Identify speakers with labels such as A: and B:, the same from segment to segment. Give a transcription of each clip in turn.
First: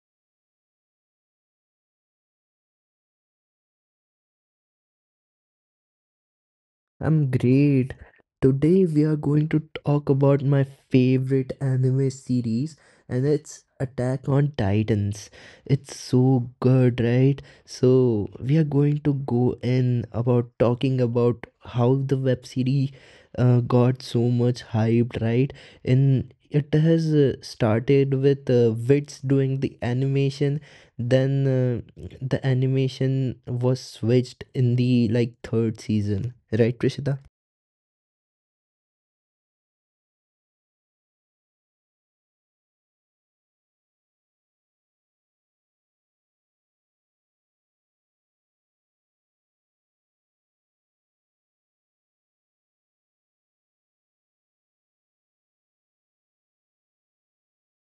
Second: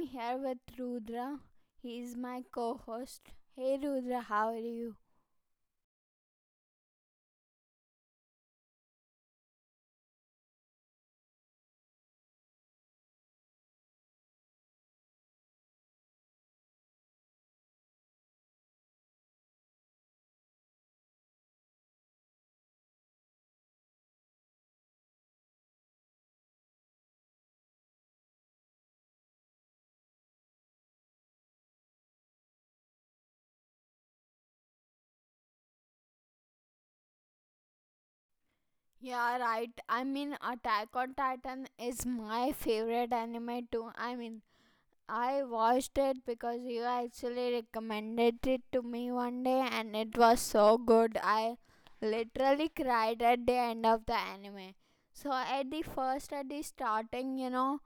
A: here with Rudra. He's my co host. Hey, Rudra, how are you?
B: I'm great. Today we are going to talk about my favorite anime series and it's Attack on Titans. It's so good, right? So we are going to go in about talking about how the web series got so much hyped, right? And it has started with Wits doing the animation then the animation was switched in the like third season, right, Trishita?
A: Yeah, right. I mean, Attack on Titan is my favorite anime, too. I watched it because you actually recommended it to me one day and it was so good. I literally cried at the end of the anime. So at the starting,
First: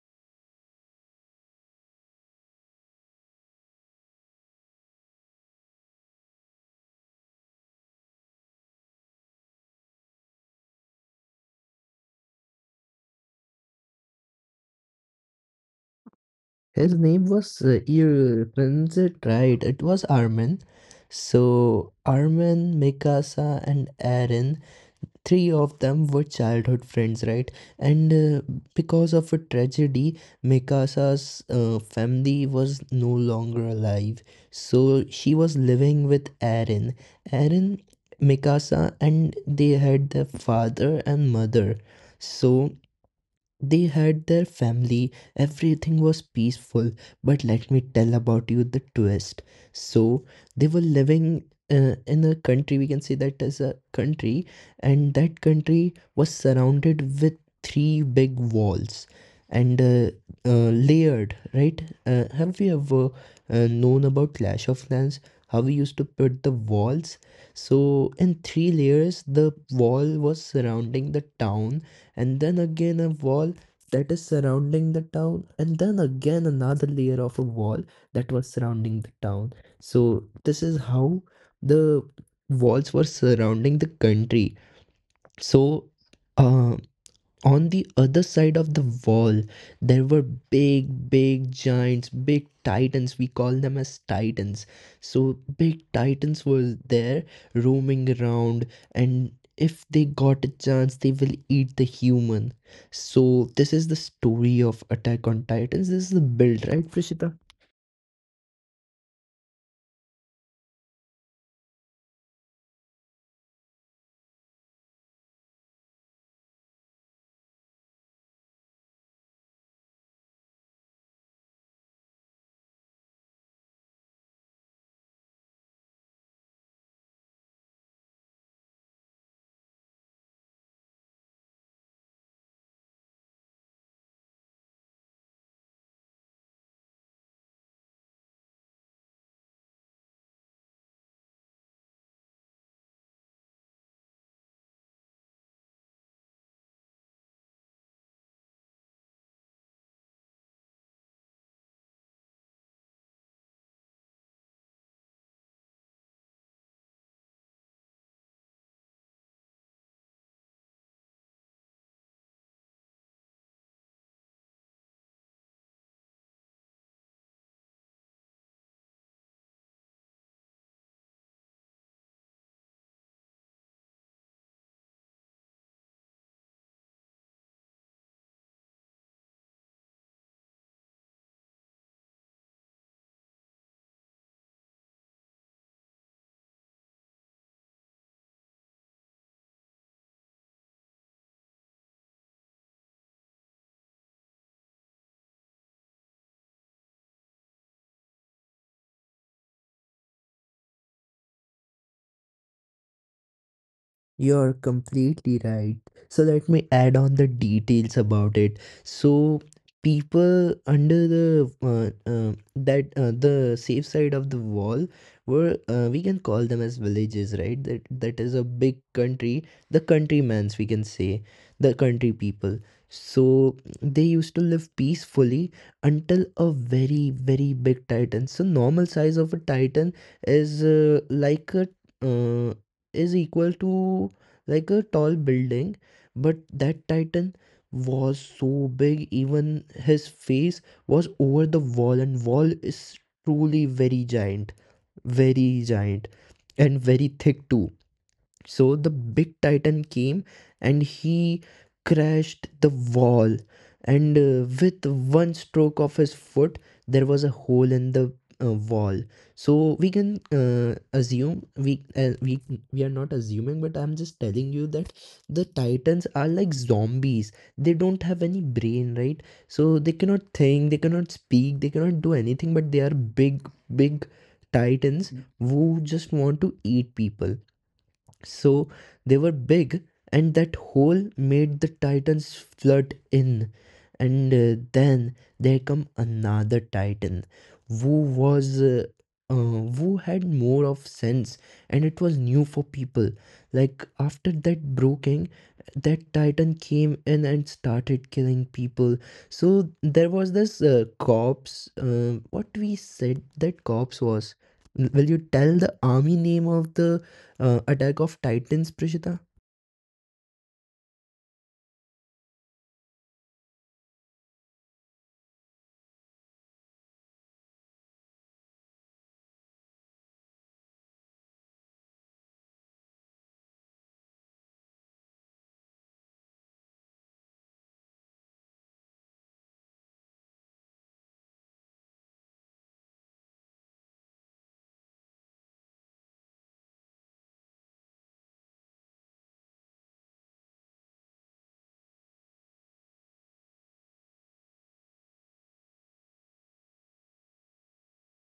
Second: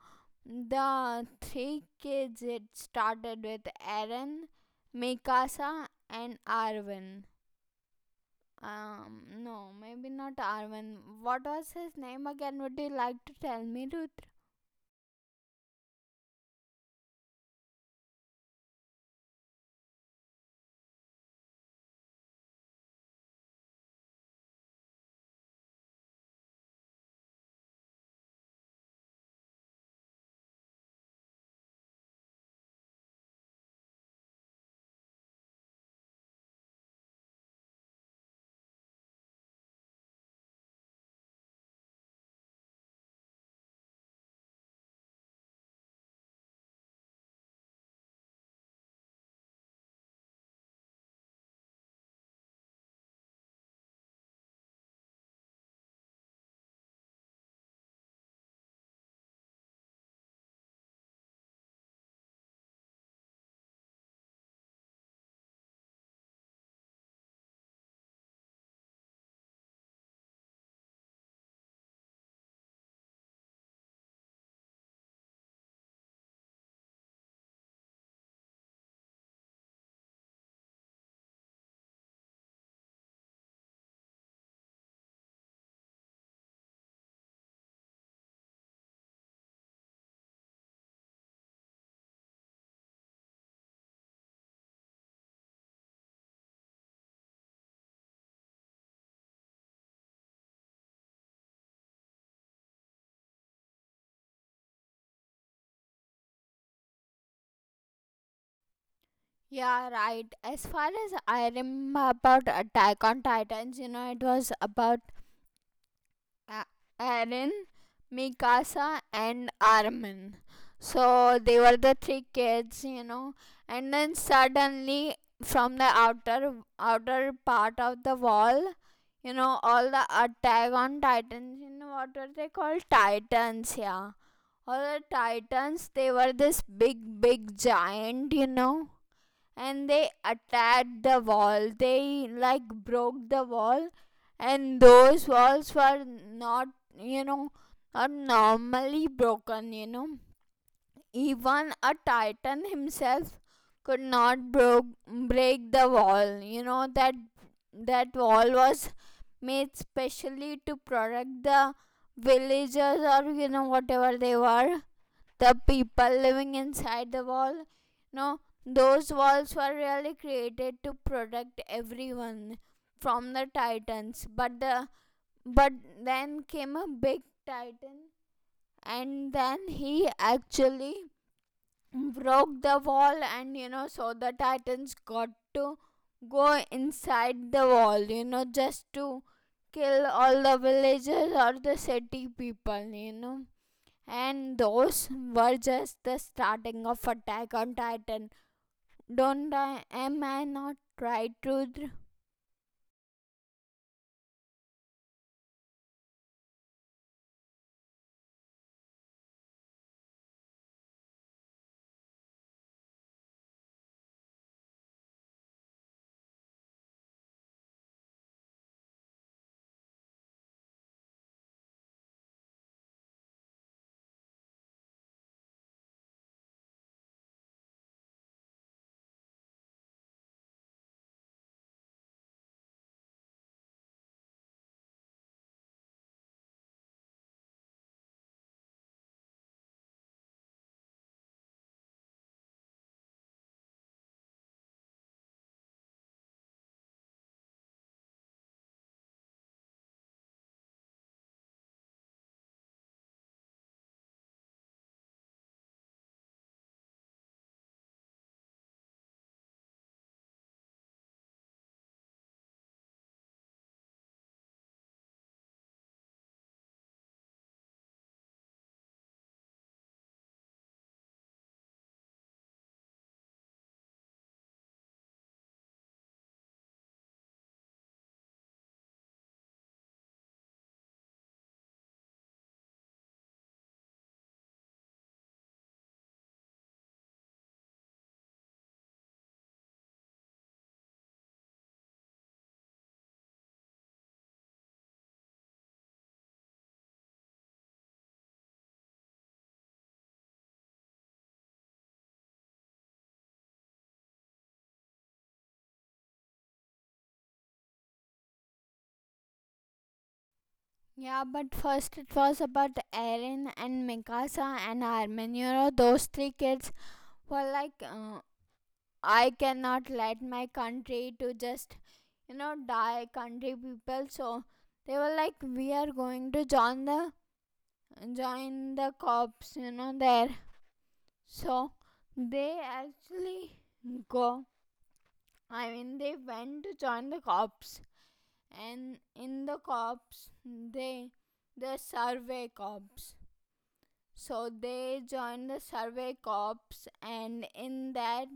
A: the three kids it started with Eren, Mikasa and Arwen. No, maybe not Arwen. What was his name again? Would you like to tell me, Ruth?
B: His name was you pronounce it right. It was Armin. So Armin, Mikasa, and Aaron three of them were childhood friends, right? And Because of a tragedy, Mikasa's family was no longer alive. So she was living with Aaron. Aaron, Mikasa, and they had their father and mother. So they had their family, everything was peaceful. But let me tell about you the twist. So, they were living in a country, we can say that as a country, and that country was surrounded with three big walls and layered, right? Have you ever known about Clash of Clans? How we used to put the walls. So, in three layers, the wall was surrounding the town and then again a wall that is surrounding the town, and then again another layer of a wall that was surrounding the town. So, this is how the walls were surrounding the country. So, uh, on the other side of the wall there were big giants, big titans, we call them as titans. So big titans were there roaming around, and if they got a chance they will eat the human. So this is the story of Attack on Titans. This is the build, right, Prishita?
A: Yeah, right. As far as I remember about Attack on Titans, it was about A- Aaron, Mikasa, and Armin. So they were the three kids, and then suddenly from the outer part of the wall, all the Attack on Titans, you know, what were they called? Titans, yeah. All the Titans, they were this big, big giant, you know, and they attacked the wall. They like broke the wall, and those walls were not, you know, not normally broken, you know. Even a titan himself could not break the wall, you know, that that wall was made specially to protect the villagers, or you know whatever they were, the people living inside the wall. No, those walls were really created to protect everyone from the titans. But but then came a big titan, and then he actually broke the wall, and you know, so the titans got to go inside the wall. You know, just to kill all the villagers or the city people. You know, and those were just the starting of Attack on Titan. Don't I am I not right, Rudra?
B: You're completely right. So let me add on the details about it. So people under the that the safe side of the wall were we can call them as villages, right? That is a big country, the countrymans we can say, the country people. So they used to live peacefully until a very very big titan. So normal size of a titan is like a uh, is equal to like a tall building, but that titan was so big, even his face was over the wall, and wall is truly very giant, and very thick too. So the big titan came and he crashed the wall. And With one stroke of his foot, there was a hole in the wall. So we can assume we are not assuming, but I'm just telling you that the titans are like zombies. They don't have any brain, right? So they cannot think, they cannot speak, they cannot do anything. But they are big titans who just want to eat people. So they were big, and that hole made the titans flood in. And Then there come another titan, who was who had more of sense, and it was new for people. Like after that broken, that titan came in and started killing people. So there was this corpse. What we said that corpse was. Will you tell the army name of the Attack of Titans, Prishita?
A: Yeah, but first it was about Eren and Mikasa and Armin. You know, those three kids were like, I cannot let my country to just, you know, die, country people. So they were like, we are going to join the cops. You know, there. So they actually go I mean, they went to join the cops, and in the cops, the survey cops. So they joined the survey cops, and in that,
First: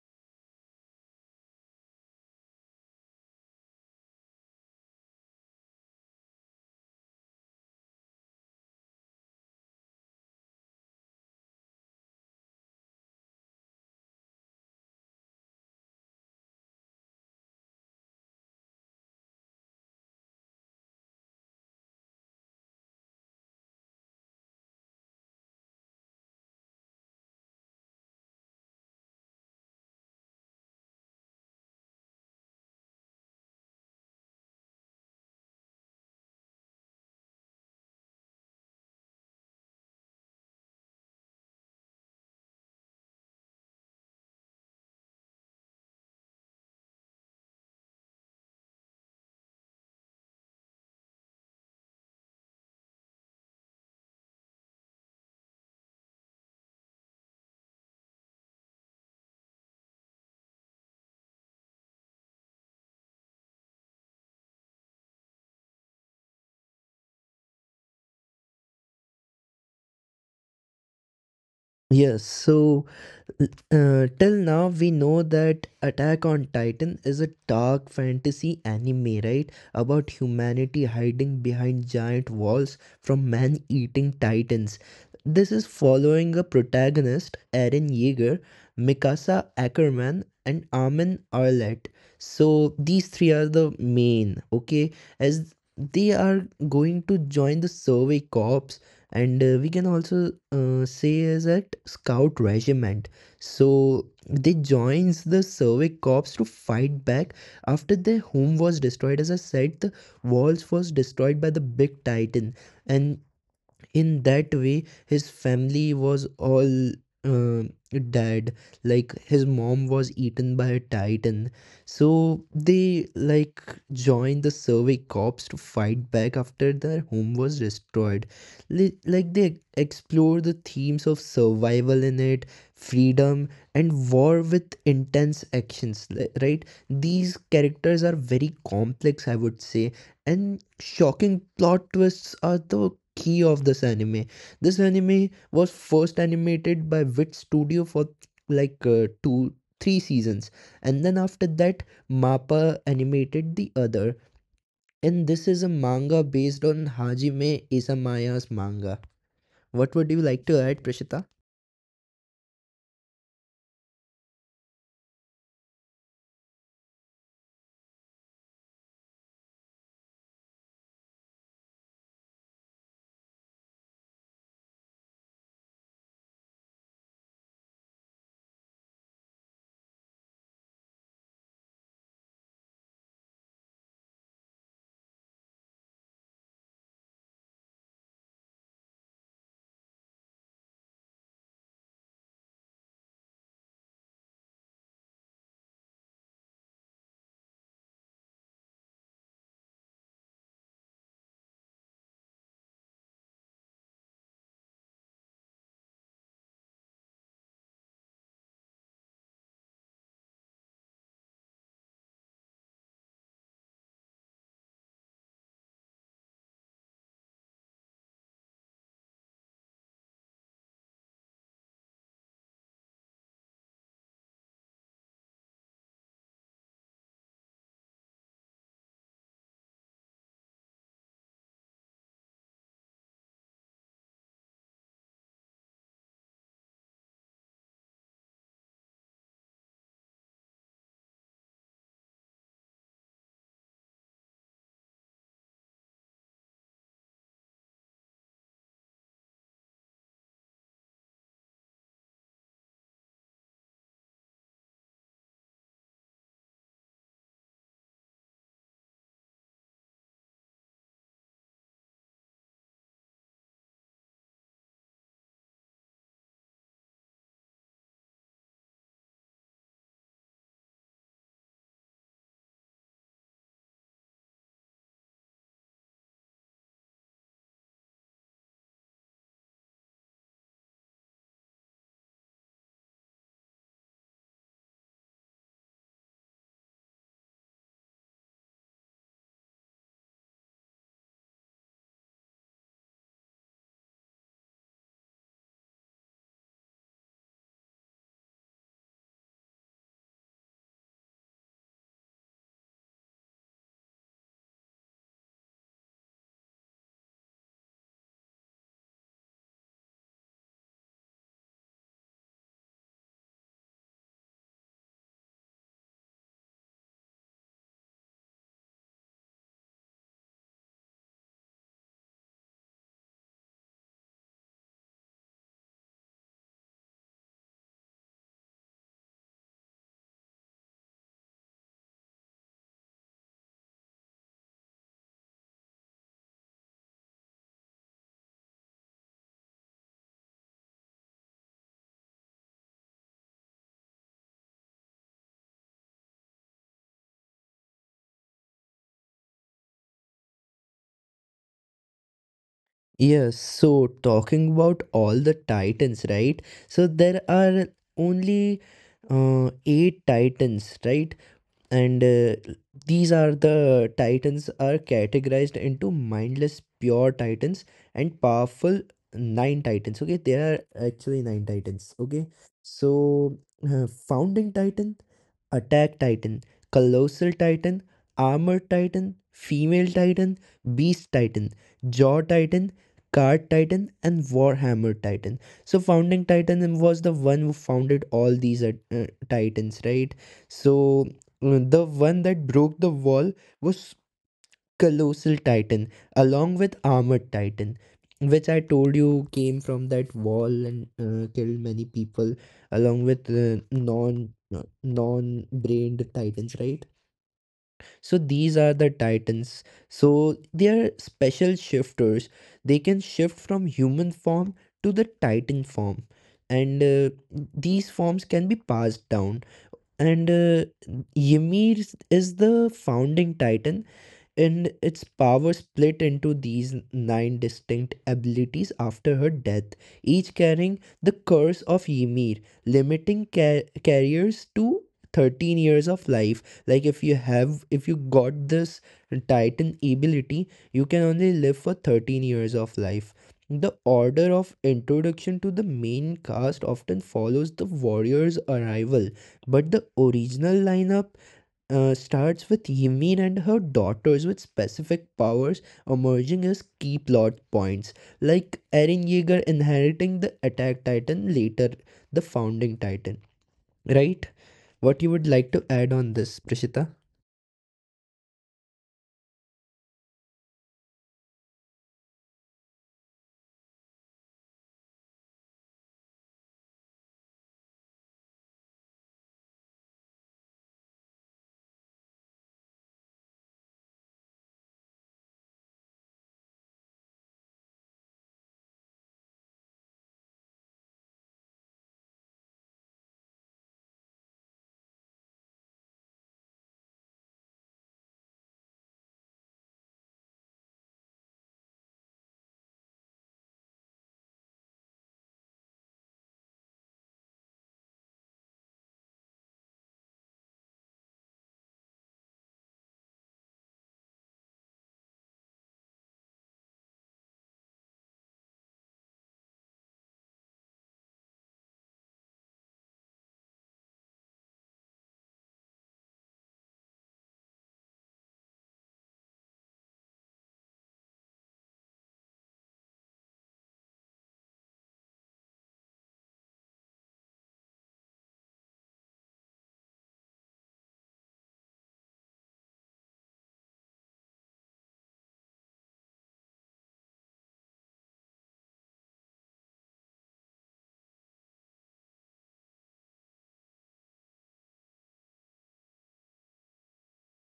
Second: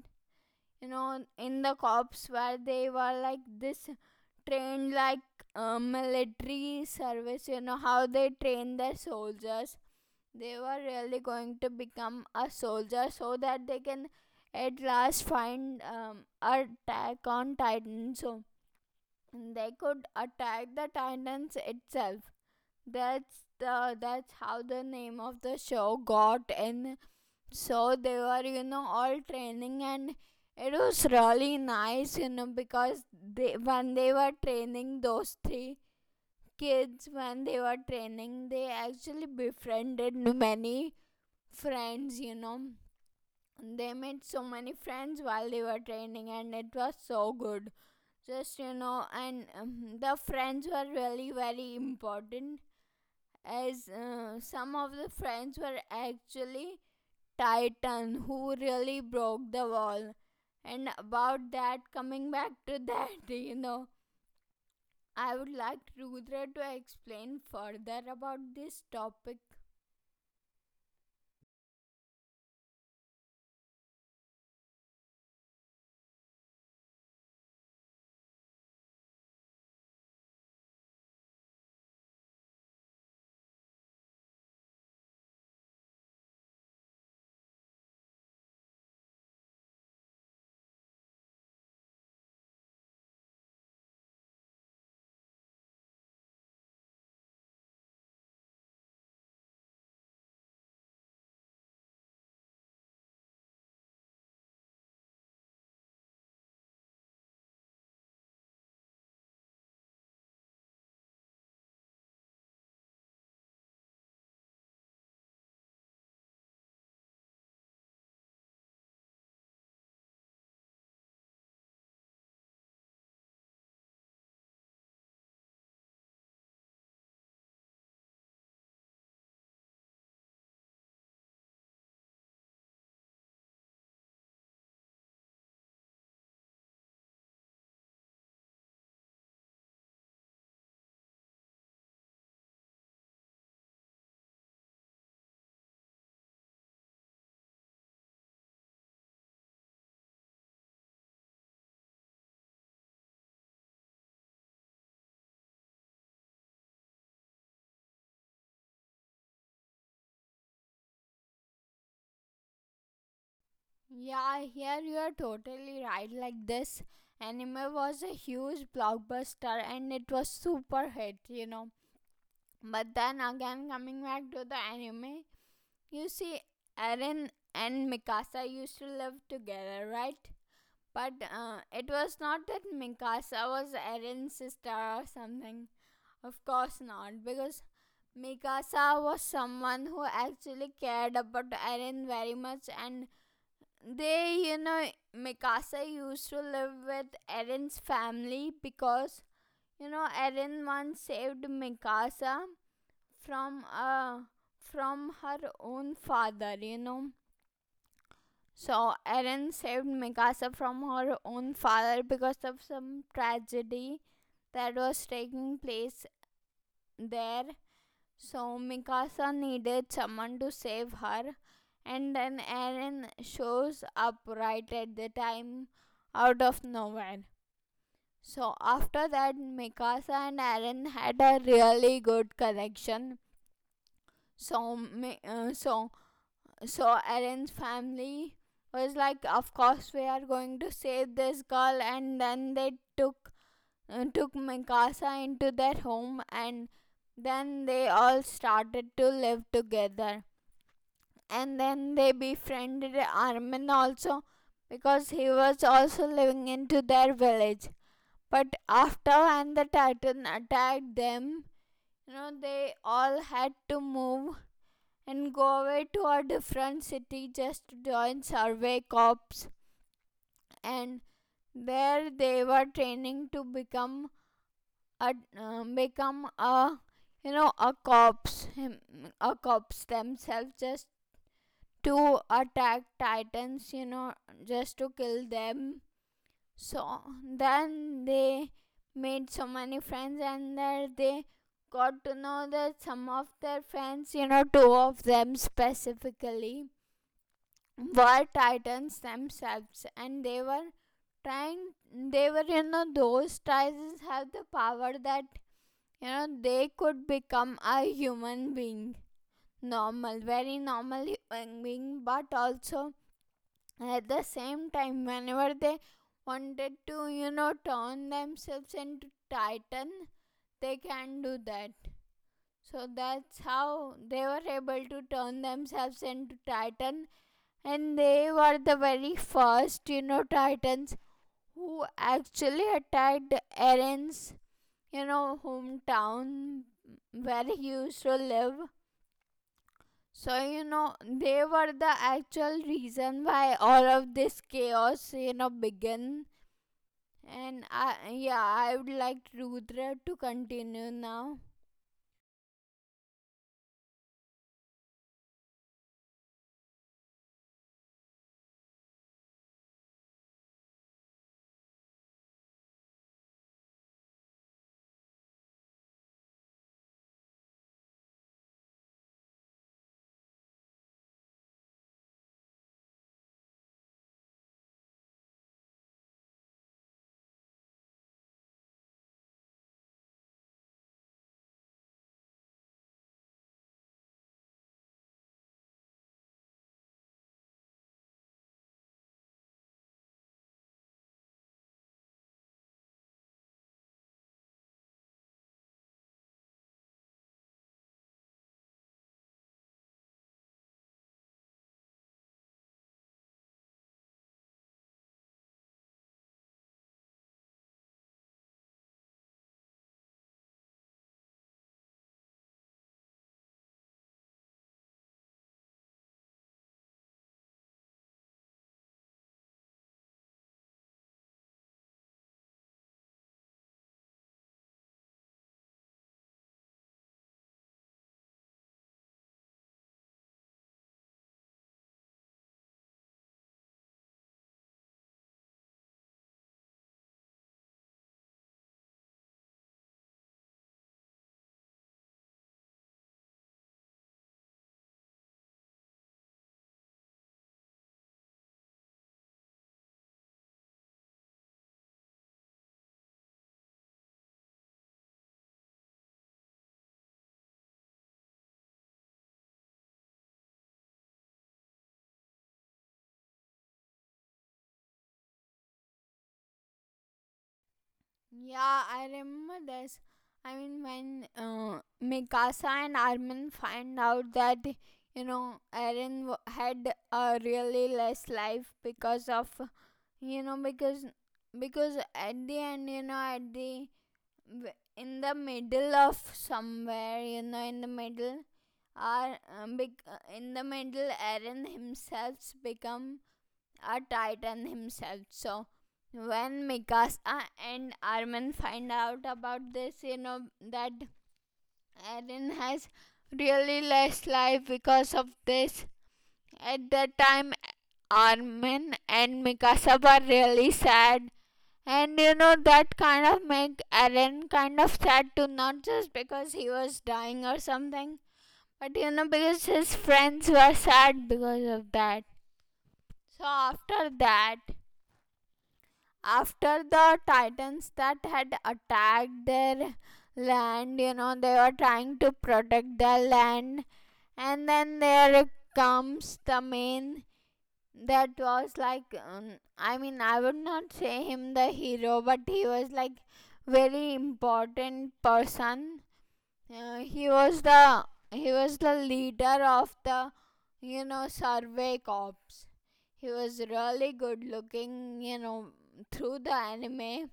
A: you know, in the cops where they were like this trained like military service, you know, how they train their soldiers. They were really going to become a soldier so that they can at last find attack on Titan. So they could attack the titans itself. That's how the name of the show got in. So they were, you know, all training, and it was really nice, you know, because they when they were training those three kids, when they were training, they actually befriended many friends, you know, they made so many friends while they were training, and it was so good, just, you know. And the friends were really very important, as some of the friends were actually titan who really broke the wall. And about that, coming back to that, you know, I would like Rudra to explain further about this topic.
B: Yes. So till now, we know that Attack on Titan is a dark fantasy anime, right? About humanity hiding behind giant walls from man eating titans. This is following a protagonist, Eren Yeager, Mikasa Ackerman, and Armin Arlett. So, these three are the main, okay? As they are going to join the Survey Corps, and we can also say as a scout regiment. So they joins the Slavic corps to fight back after their home was destroyed. As I said, the walls was destroyed by the big titan, and in that way his family was all uh, dead. Like his mom was eaten by a titan, so they like joined the survey corps to fight back after their home was destroyed. Like they explore the themes of survival in it, freedom, and war with intense actions. Right, these characters are very complex, I would say, and shocking plot twists are the key of this anime. This anime was first animated by Wit Studio for like two, three seasons, and then after that, MAPPA animated the other. And this is a manga based on Hajime Isamaya's manga. What would you like to add, Prishita?
A: Yeah, here you are totally right. Like this anime was a huge blockbuster, and it was super hit, you know. But then again, coming back to the anime, you see Eren and Mikasa used to live together, right? But it was not that Mikasa was Eren's sister or something. Of course not, because Mikasa was someone who actually cared about Eren very much, and they, you know, Mikasa used to live with Eren's family because, you know, Eren once saved Mikasa from uh from her own father, you know. So Erin saved Mikasa from her own father because of some tragedy that was taking place there. So Mikasa needed someone to save her, and then Erin shows up right at the time out of nowhere. So after that, Mikasa and Erin had a really good connection. So So Eren's family was like, "Of course, we are going to save this girl," and then they took took Mikasa into their home, and then they all started to live together. And then they befriended Armin also, because he was also living into their village. But after when the Titan attacked them, you know, they all had to move and go away to a different city just to join Survey Corps. And there they were training to become a become a, you know, a corpse, a corpse themselves, just to attack titans, you know, just to kill them. So then they made so many friends, and there they got to know that some of their friends, you know, two of them specifically, were titans themselves, and trying they were, you know, those titans have the power that, you know, they could become a human being, normal, very normal human being, but also at the same time, whenever they wanted to, you know, turn themselves into titan, they can do that. So that's how they were able to turn themselves into titan, and they were the very first, you know, titans who actually attacked the, you know, hometown where he used to live. So, you know, they were the actual reason why all of this chaos, you know, began. Yeah, I would like Rudra to continue now.
B: Yes, so talking about all the titans, right? So there are only eight titans, right? And these are the titans are categorized into mindless pure titans and powerful nine titans. Okay, there are actually nine titans. Okay, so founding titan, attack titan, colossal titan, armored titan, female titan, beast titan, jaw titan, card titan, and warhammer titan. So founding titan was the one who founded all these titans, right? So the one that broke the wall was Colossal Titan, along with Armored Titan, which I told you came from that wall and killed many people, along with non-brained titans, right? So these are the titans. So they are special shifters. They can shift from human form to the titan form, and these forms can be passed down and Ymir is the founding titan and its power split into these nine distinct abilities after her death, each carrying the curse of Ymir, limiting carriers to 13 years of life. Like if you have, if you got this Titan ability, you can only live for 13 years of life. The order of introduction to the main cast often follows the warrior's arrival, but the original lineup starts with Yimine and her daughters with specific powers emerging as key plot points, like Eren Yeager inheriting the Attack Titan, later the Founding Titan. Right? What you would like to add on this, Prishita?
A: Yeah, I remember this. I mean, when Mikasa and Armin find out that, you know, Eren had a really less life because of, you know, because at the end you know at the w- in the middle of somewhere you know in the middle are bec- in the middle, Eren himself become a titan himself. So when Mikasa and Armin find out about this, you know, that Eren has really less life because of this. At that time, Armin and Mikasa were really sad. And you know that kind of make Eren kind of sad too, not just because he was dying or something, but you know because his friends were sad because of that. So after that, after the titans that had attacked their land, you know, they were trying to protect their land, and then there comes the main that was like, I mean, I would not say him the hero, but he was like very important person. uh, he was the he was the leader of the, you know, survey corps. He was really good looking, you know, through the anime,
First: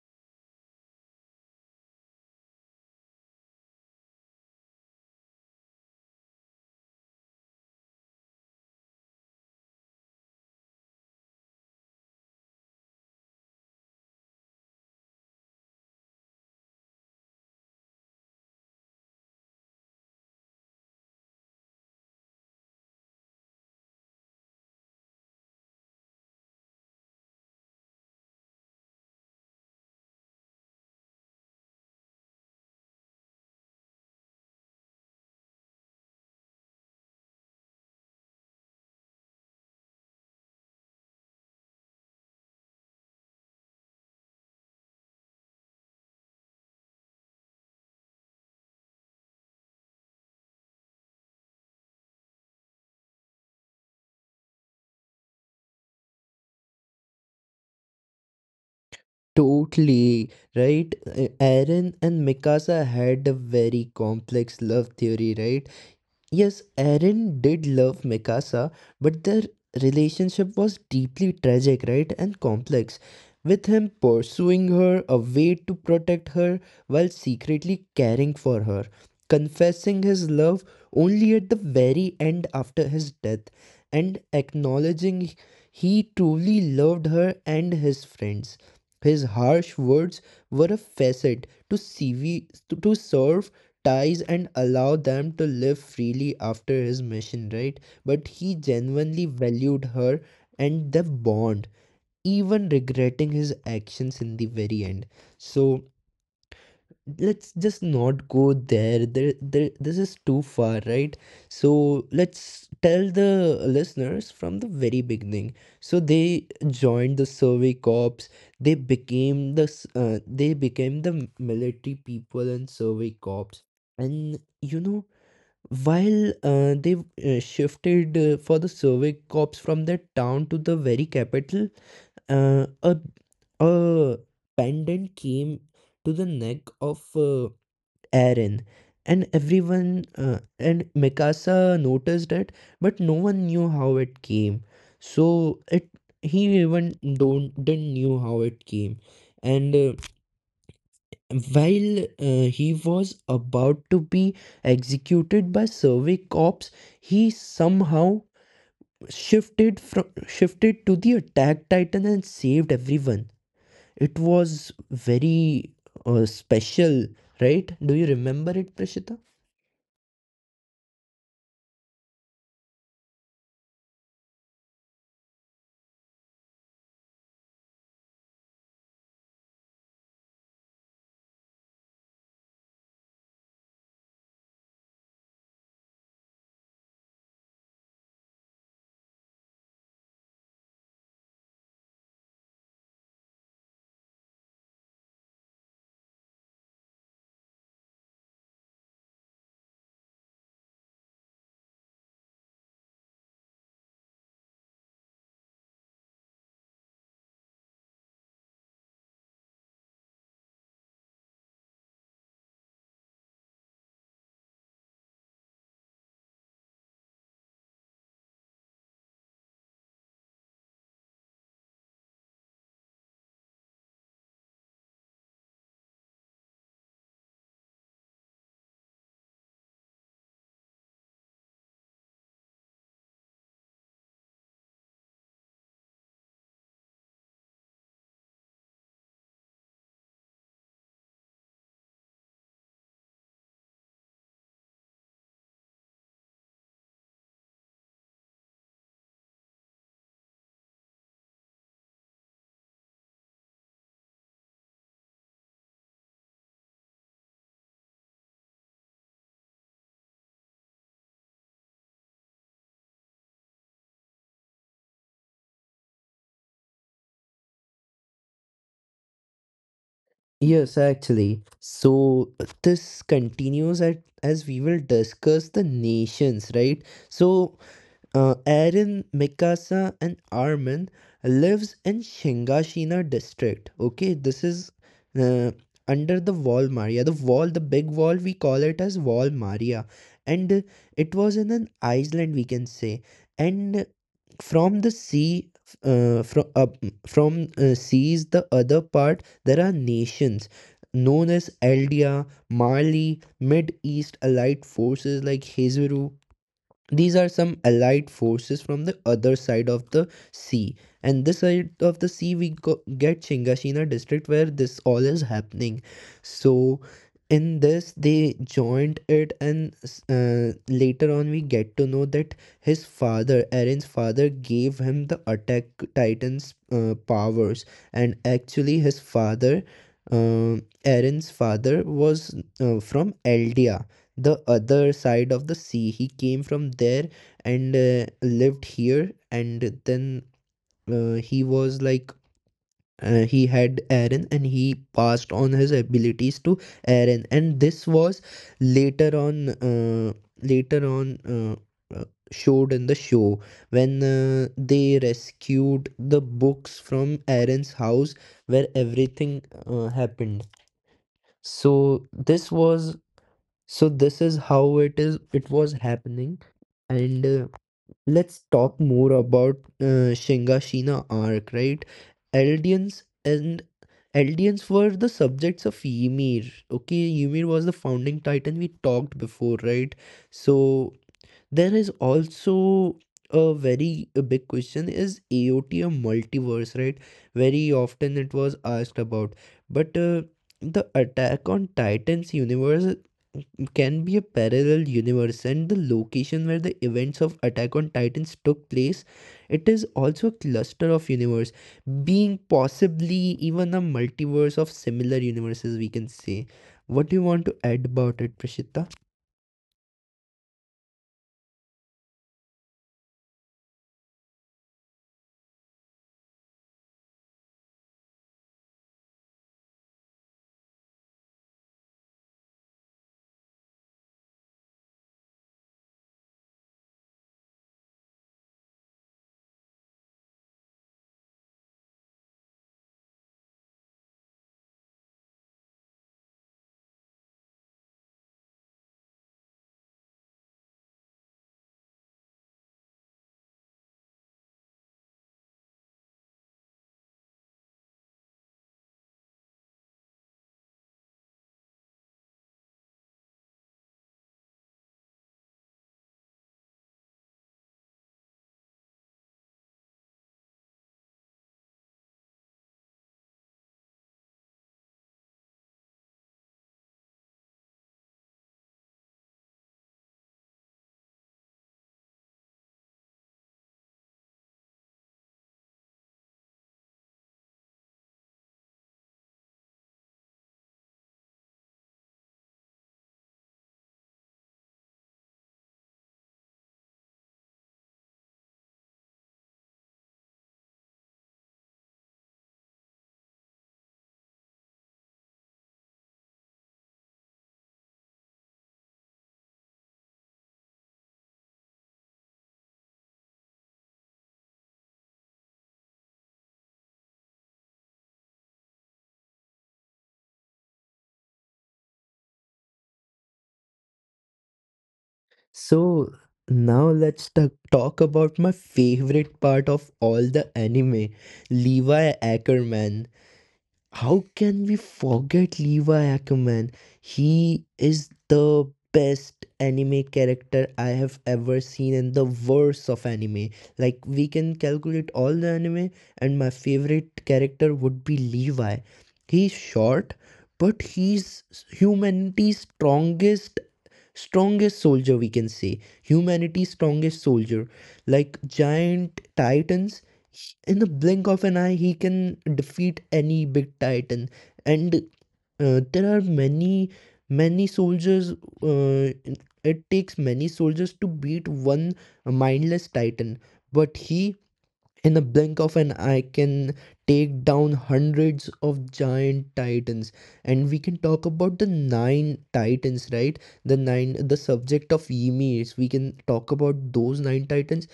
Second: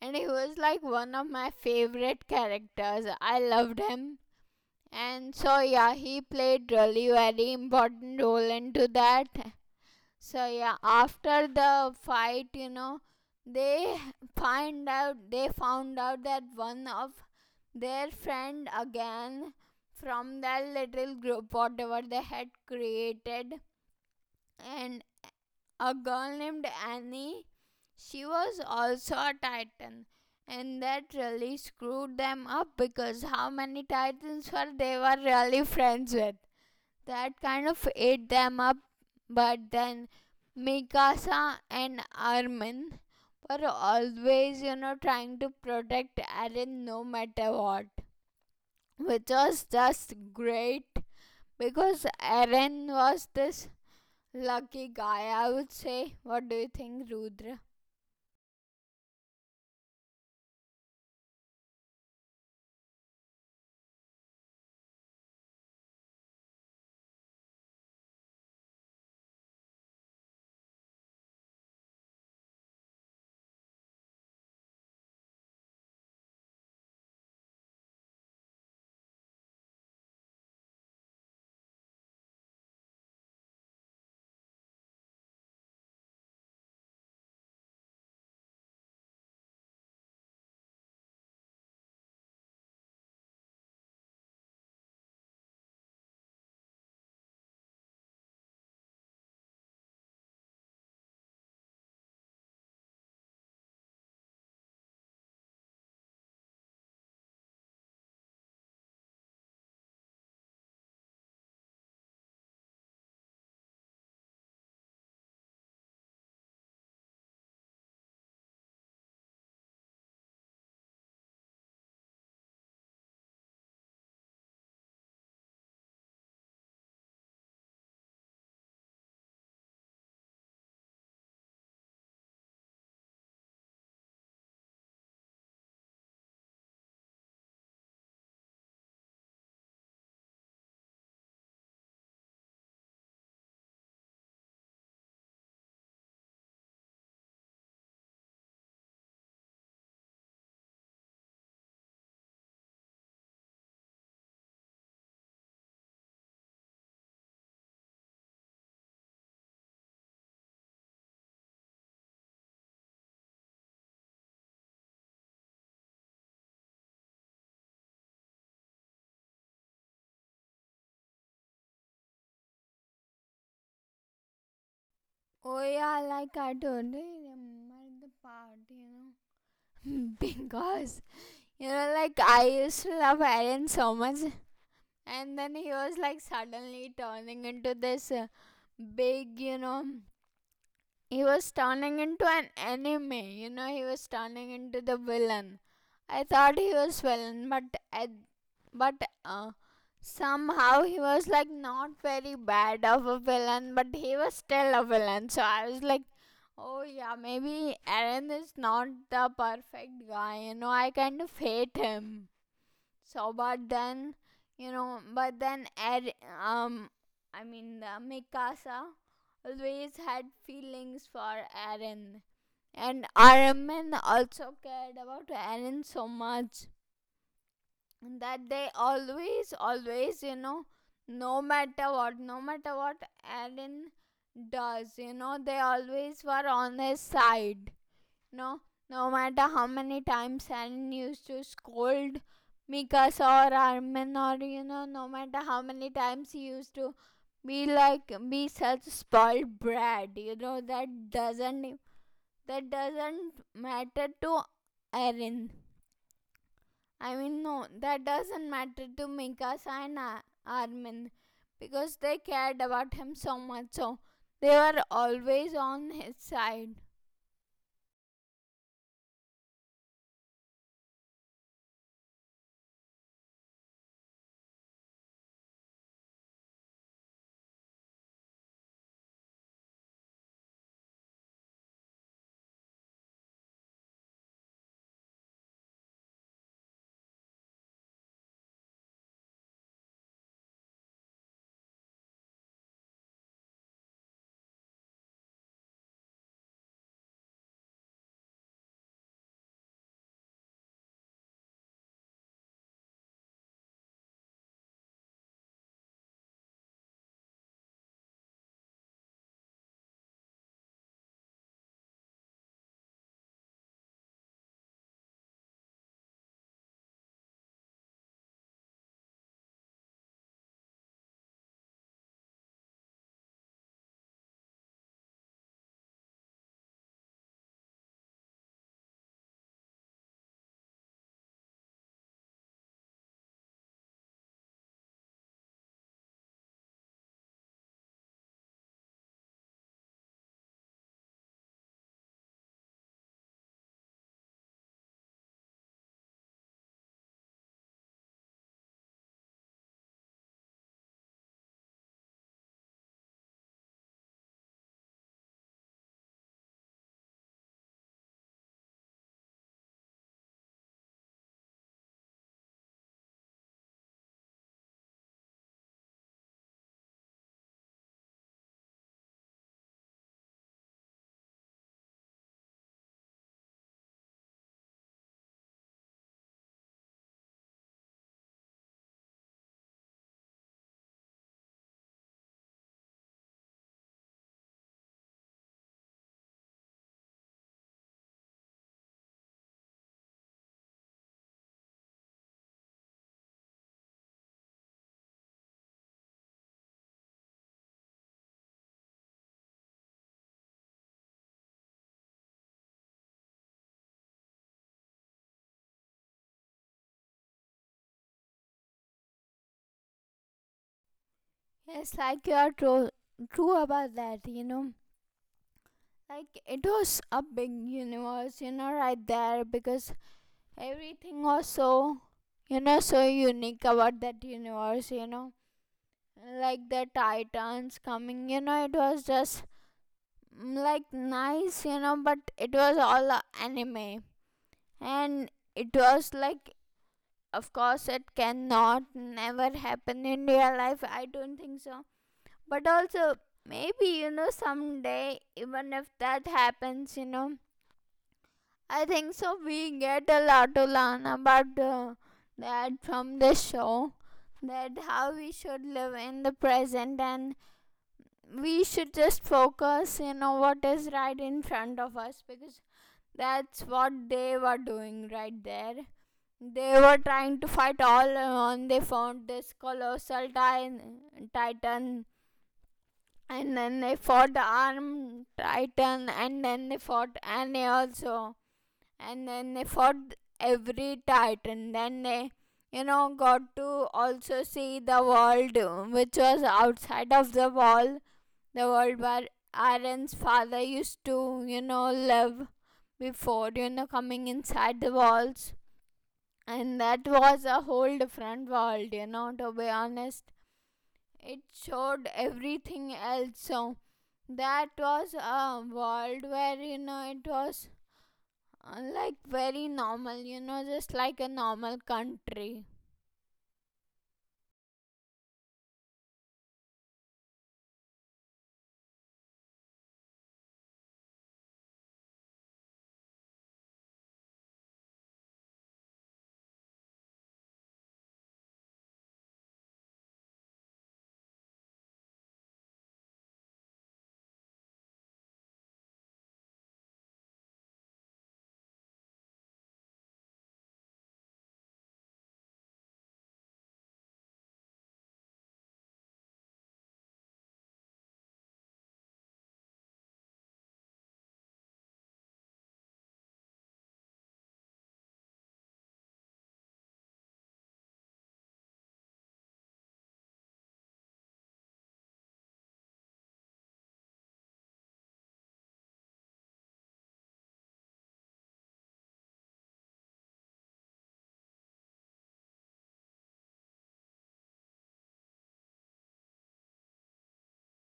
A: and he was like one of my favorite characters. I loved him. And so yeah, he played really very important role into that. So yeah, after the fight, you know, they they found out that one of their friend again from that little group, whatever they had created, and a girl named Annie. She was also a titan, and that really screwed them up, because how many titans were they were really friends with? That kind of ate them up. But then Mikasa and Armin were always, you know, trying to protect Eren no matter what, which was just great because Eren was this lucky guy, I would say. What do you think, Rudra?
B: Totally right. Eren and Mikasa had a very complex love theory, right? Yes, Aaron did love Mikasa, but their relationship was deeply tragic, right, and complex. With him pursuing her, a way to protect her, while secretly caring for her, confessing his love only at the very end after his death, and acknowledging he truly loved her and his friends. His harsh words were a facet to, CV, to serve ties and allow them to live freely after his mission, right? But he genuinely valued her and the bond, even regretting his actions in the very end. So, let's just not go there. This is too far, right? So let's tell the listeners from the very beginning. So they joined the survey corps, they became the they became the military people and survey corps. And you know, while they shifted for the survey corps from their town to the very capital, uh, a a pendant came to the neck of Aaron. And everyone, and Mikasa noticed it, but no one knew how it came. So it he even don't didn't knew how it came. And While he was about to be executed by survey Corps, he somehow shifted to the attack titan and saved everyone. It was very special, right? Do you remember it, Prashita?
A: Oh yeah, like I totally remember the part, you know. Because you know, like I used to love Aaron so much, and then he was like suddenly turning into this big, you know, he was turning into an enemy, you know, he was turning into the villain. I thought he was villain, but I, but uh, somehow he was like not very bad of a villain, but he was still a villain. So I was like, oh yeah, maybe Aaron is not the perfect guy, you know, I kind of hate him. So, but then, you know, but then, Ed, um, I mean, Mikasa always had feelings for Eren. And Araman also cared about Eren so much that they always, always, you know, no matter what, no matter what Eren does, you know, they always were on his side. No, no matter how many times Alan used to scold Mikas or Armin, or you know, no matter how many times he used to be such spoiled brat, you know, that doesn't matter to Erin. I mean, no, that doesn't matter to Mikas and Armin, because they cared about him so much, so they were always on his side.
B: Yes, actually. So this continues at as we will discuss the nations, right? So Aaron, Mikasa, and Armin lives in Shingashina district. Okay, this is uh, under the Wall Maria. The wall, the big wall, we call it as Wall Maria, and it was in an island, we can say. And from the sea, uh, from uh, from seas, the other part there are nations known as Eldia, Mali, Mid East allied forces like Hezaru, these are some allied forces from the other side of the sea. And this side of the sea, we get Chingashina district where this all is happening. So, in this, they joined it, and later on, we get to know that his father, Aaron's father, gave him the attack titan's powers. And actually, his father, uh, Eren's father, was from Eldia the other side of the sea. He came from there and lived here, and then he was like he had Aaron, and he passed on his abilities to Aaron, and this was later on, uh, later on. Uh, Showed in the show when they rescued the books from Aaron's house where everything happened. So this was, so this is how it is, it was happening. And Let's talk more about Shingashina arc, right? Eldians and Eldians were the subjects of Ymir. Okay, Ymir was the founding titan we talked before, right? So there is also a very big question: is AOT a multiverse, right? Very often it was asked about. But The Attack on Titans universe can be a parallel universe, and the location where the events of attack on titans took place, it is also a cluster of universe, being possibly even a multiverse of similar universes, we can say. What do you want to add about it, prashita?
A: Yes, like you are true, true about that, you know. Like it was a big universe, you know, right there, because everything was so, you know, so unique about that universe, you know. Like the Titans coming, you know, it was just, like nice, you know, but it was all a anime. And it was like, of course, it cannot never happen in real life. I don't think so. But also, maybe, you know, someday, even if that happens, you know, I think so. We get a lot to learn about that from this show, that how we should live in the present, and we should just focus, what is right in front of us, because that's what they were doing right there. They were trying to fight all on. They found this colossal titan, and then they fought armed titan, and then they fought Annie also, and then they fought every titan. Then they got to also see the world which was outside of the wall, the world where Aaron's father used to live before coming inside the walls. And that was a whole different world, to be honest. It showed everything else. So that was a world where it was like very normal, you know, just like a normal country.
B: So now talk about my favorite part of all the anime, Levi Ackerman. How can we forget Levi Ackerman? He is the best anime character I have ever seen and the worst of anime. Like we can calculate all the anime, and my favorite character would be Levi. He's short, but he's humanity's strongest, soldier, we can say humanity's strongest soldier. Like giant titans, in the blink of an eye he can defeat any big titan. And there are many, many soldiers, uh, it takes many soldiers to beat one mindless titan, but he in the blink of an eye can take down hundreds of giant titans. And we can talk about the nine titans, right? The nine, the subject of emi, we can talk about those nine titans.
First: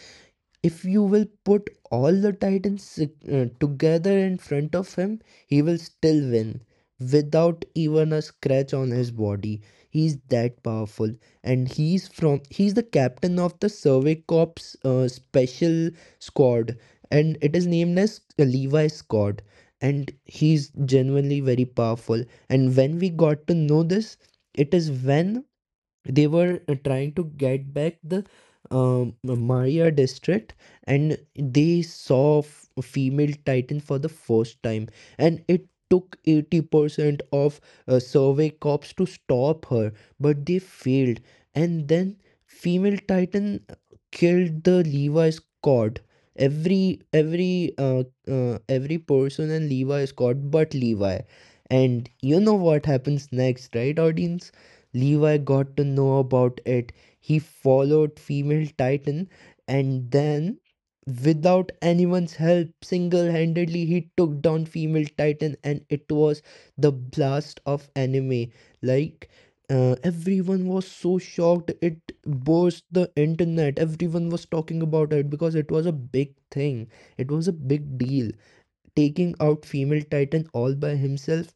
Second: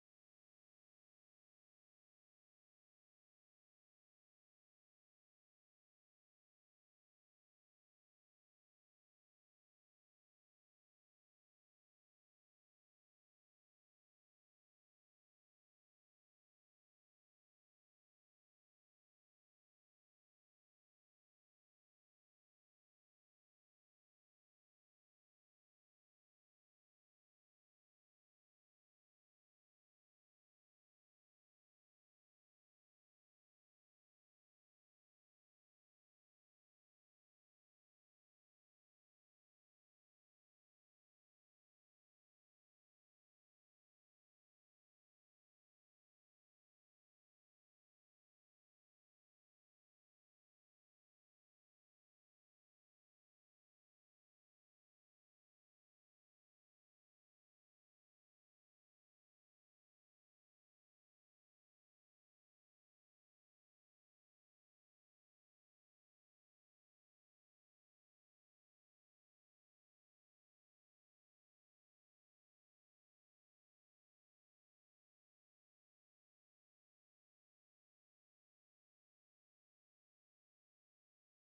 B: If you will put all the Titans together in front of him, he will still win without even a scratch on his body. He's that powerful, and he's the captain of the Survey Corps special squad, and it is named as Levi Squad. And he's genuinely very powerful. And when we got to know this, it is when they were trying to get back the Maya district, and they saw a female titan for the first time, and it took 80% of survey cops to stop her, but they failed. And then female titan killed the levi squad, every every uh, every person in levi squad but levi. And you know what happens next, right, audience? Levi got to know about it. He followed female Titan, and then without anyone's help, single-handedly he took down female titan, and it was the blast of anime. Like everyone was so shocked, it burst the internet, everyone was talking about it because it was a big thing, it was a big deal, taking out female titan all by himself.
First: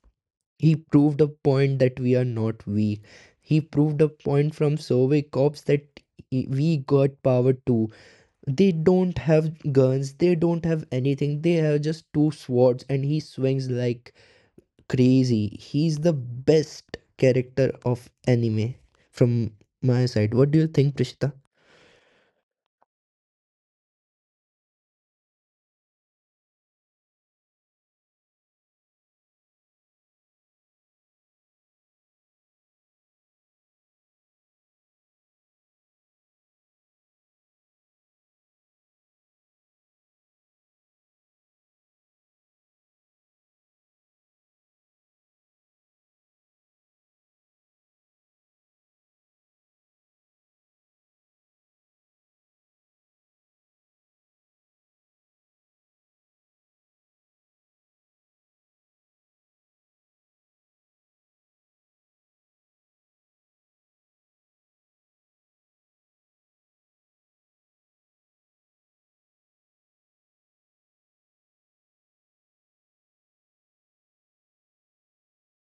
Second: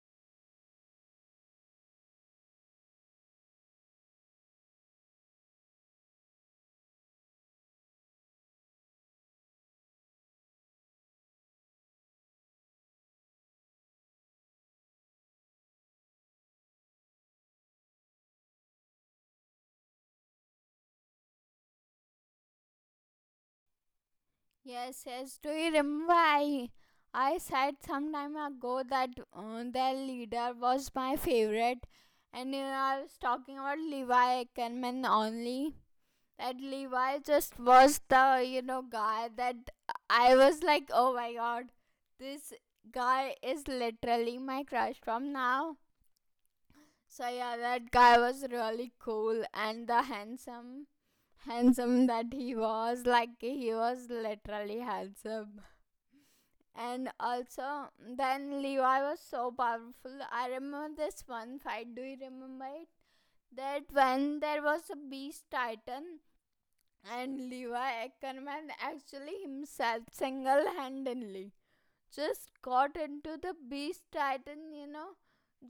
B: He proved a point that we are not weak. He proved a point from Survey Corps that we got power too. They don't have guns, they don't have anything, they have just two swords, and he swings like crazy. He's the best character of anime from my side. What do you think, Prishita?
A: Yes, yes. Do you remember I said some time ago that their leader was my favorite, and you know, I was talking about Levi Ackerman only. That Levi just was the guy that I was like, oh my god, this guy is literally my crush from now. So yeah, that guy was really cool, and the handsome that he was, like, he was literally handsome. And also, then Levi was so powerful. I remember this one fight, do you remember it? That when there was a beast titan. And Levi Ackerman actually himself single handedly just got into the Beast Titan, you know.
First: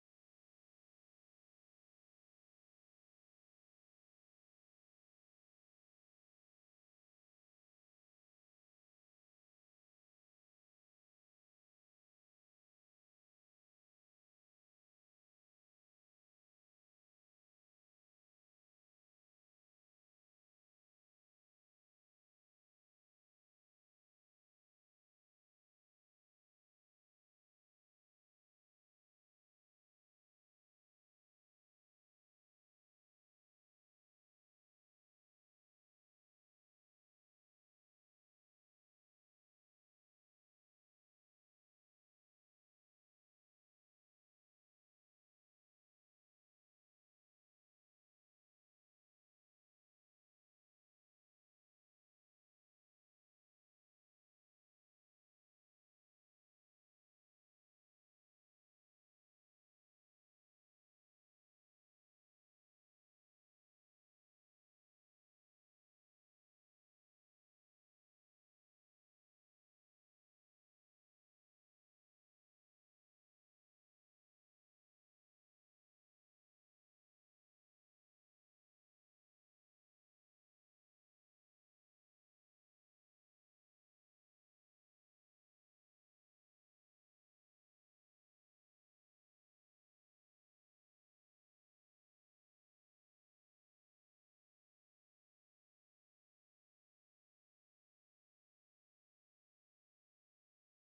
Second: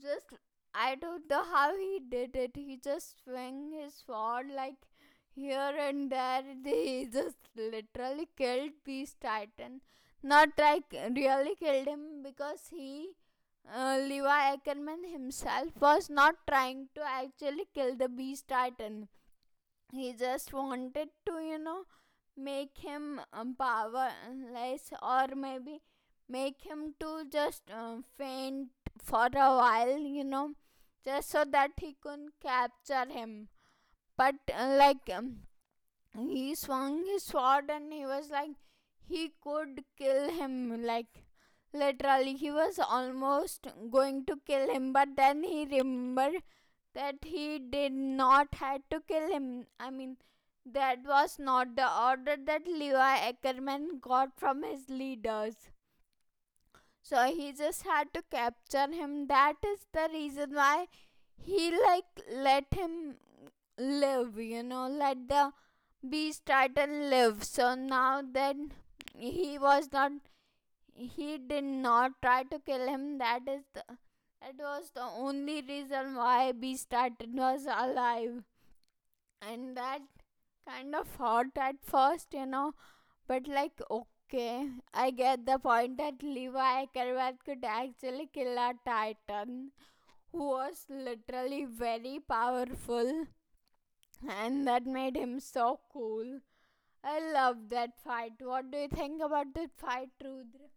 A: Just, I don't know how he did it. He just swung his sword like here and there. He just literally killed Beast Titan. Not like really killed him, because he Levi Ackerman himself was not trying to actually kill the Beast Titan. He just wanted to make him powerless, or maybe make him to just faint for a while, you know, just so that he couldn't capture him. But like he swung his sword and he was like he could kill him, like literally he was almost going to kill him, but then he remembered that he did not had to kill him. I mean, that was not the order that Levi Ackerman got from his leaders. So he just had to capture him. That is the reason why he, like, let him live, you know, let the be Titan live. So now that he was not he did not try to kill him. That was the only reason why b Titan was alive, and that kind of hurt at first, you know, but like, okay, I get the point that Levi Ackerman could actually kill a titan who was literally very powerful, and that made him so cool. I love that fight. What do you think about that fight, Rudra?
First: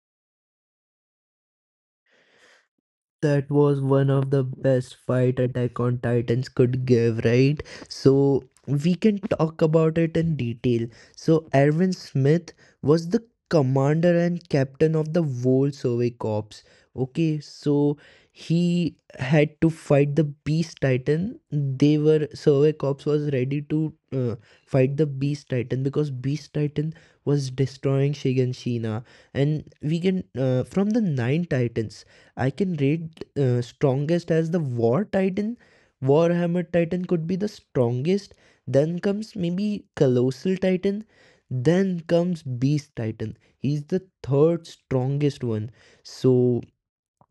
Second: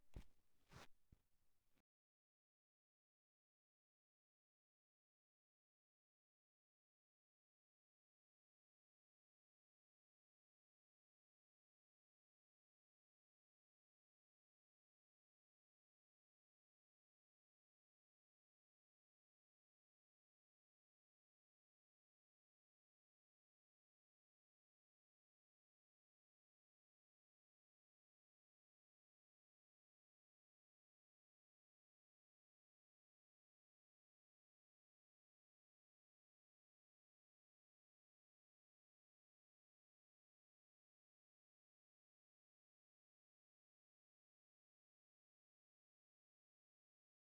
B: That was one of the best fight Attack on Titans could give, right? So we can talk about it in detail. So Erwin Smith was the commander and captain of the whole Survey Corps. Okay, so he had to fight the Beast Titan. They were, Survey Corps was ready to fight the Beast Titan because Beast Titan was destroying Shiganshina, and we can from the Nine Titans, I can rate strongest as the War Titan. Warhammer Titan could be the strongest. Then comes maybe Colossal Titan. Then comes Beast Titan. He's the third strongest one. So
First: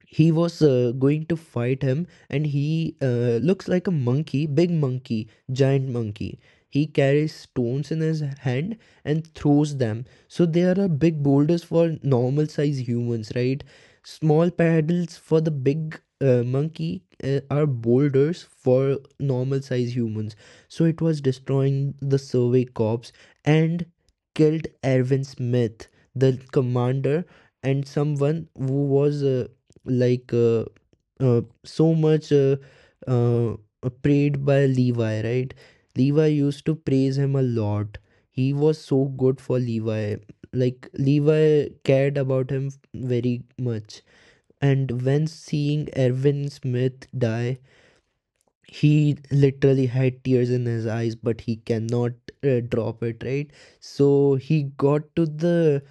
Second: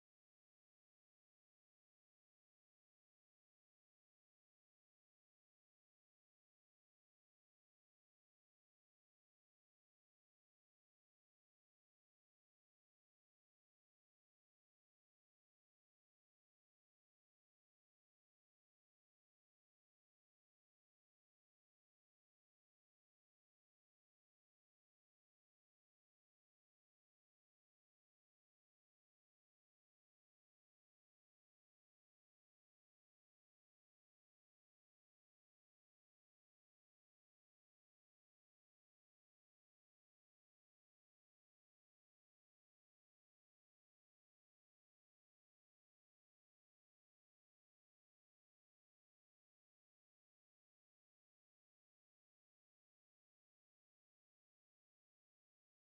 B: he was going to fight him, and he looks like a monkey, big monkey, giant monkey. He carries stones in his hand and throws them. So there are big boulders for normal size humans, right? Small paddles for the big monkey are boulders for normal size humans. So it was destroying the survey corps, and killed erwin smith, the commander, and someone who was like so much uh, prayed by Levi, right? Levi used to praise him a lot. He was so good for Levi. Like Levi cared about him very much. And when seeing Erwin Smith die, he literally had tears in his eyes, but he cannot drop it, right? So he got to the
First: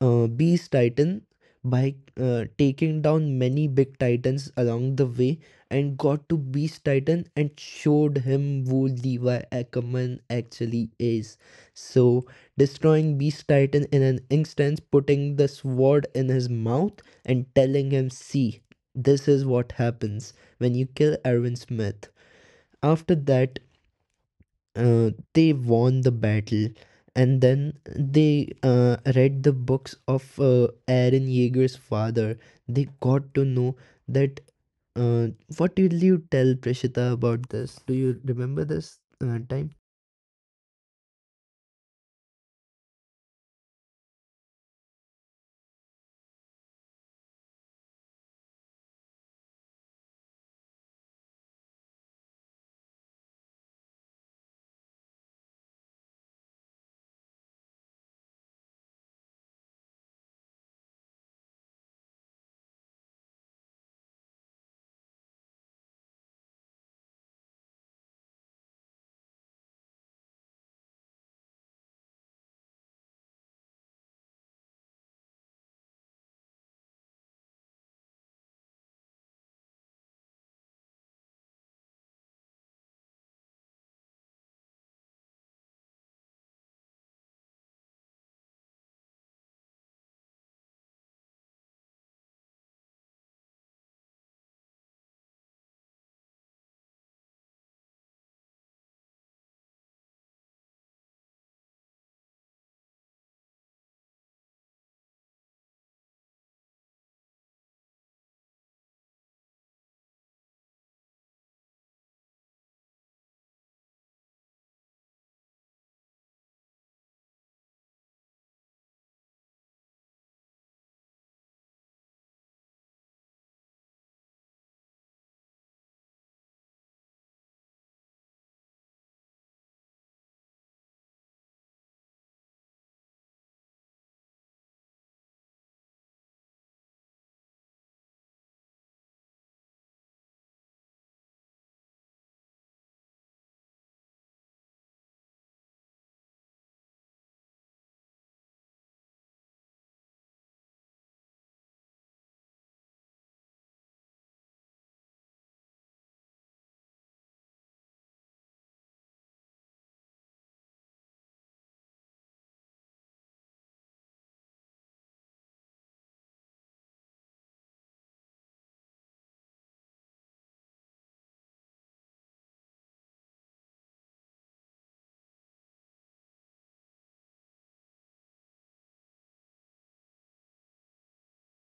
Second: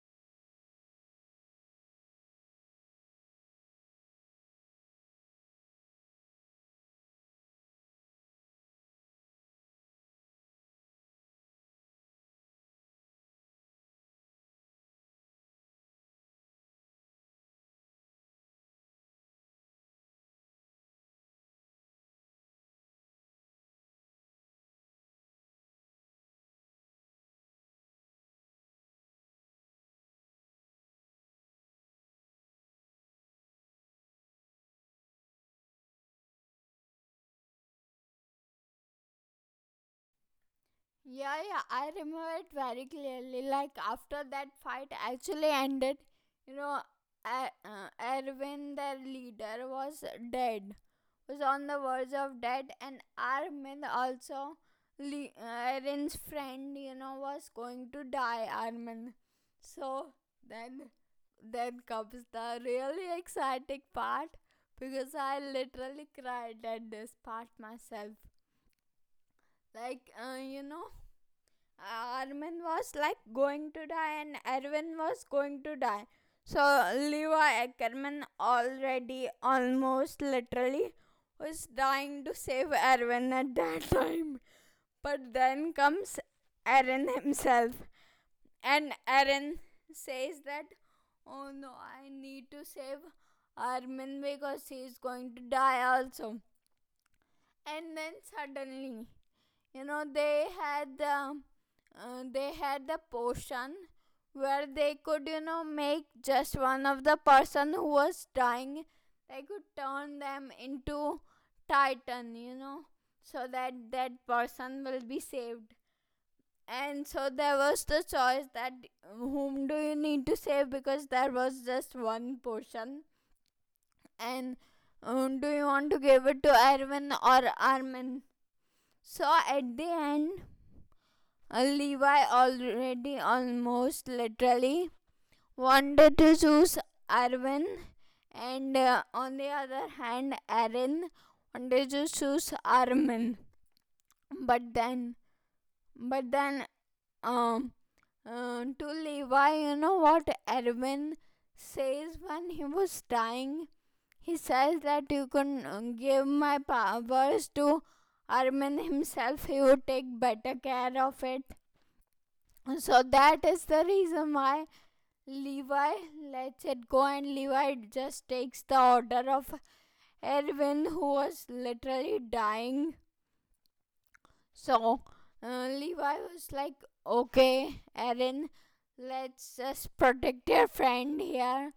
B: Beast Titan by taking down many big titans along the way, and got to Beast Titan and showed him who Levi Ackerman actually is. So, destroying Beast Titan in an instance, putting the sword in his mouth and telling him, "See, this is what happens when you kill Erwin Smith." After that, they won the battle, and then they read the books of Aaron Yeager's father. They got to know that. Uh, what did you tell Prishita about this? Do you remember this time?
A: Yeah, yeah, I remember it very clearly. Like, after that fight actually ended, you know, Er- uh, Erwin, their leader, was dead, was on the verge of dead. And Armin also, Erin's friend, you know, was going to die. Armin, so then, then comes the really exciting part, because I literally cried at this part myself. Like, uh, you know Armin was like going to die and Erwin was going to die. So Levi Ackerman already almost literally was trying to save Erwin at that time. But then comes Aaron himself, and Aaron says that, oh no, I need to save Armin because he is going to die also. And then suddenly, you know, they had the potion where they could make just one of the person who was dying, they could turn them into titan, you know, so that that person will be saved. And so there was the choice, that whom do you need to save, because there was just one portion. And do you want to give it to Erwin or Armin? So at the end, Levi already almost literally wanted to choose Arwen, and on the other hand, Aaron wanted to choose Armin. But then, but then, um, to Levi, you know what Arwen says when he was dying? He says that, you can give my powers to Armin himself, he would take better care of it. So that is the reason why Levi lets it go, and Levi just takes the order of Erwin, who was literally dying. So Levi was like, "Okay, Erwin, let's just protect your friend here."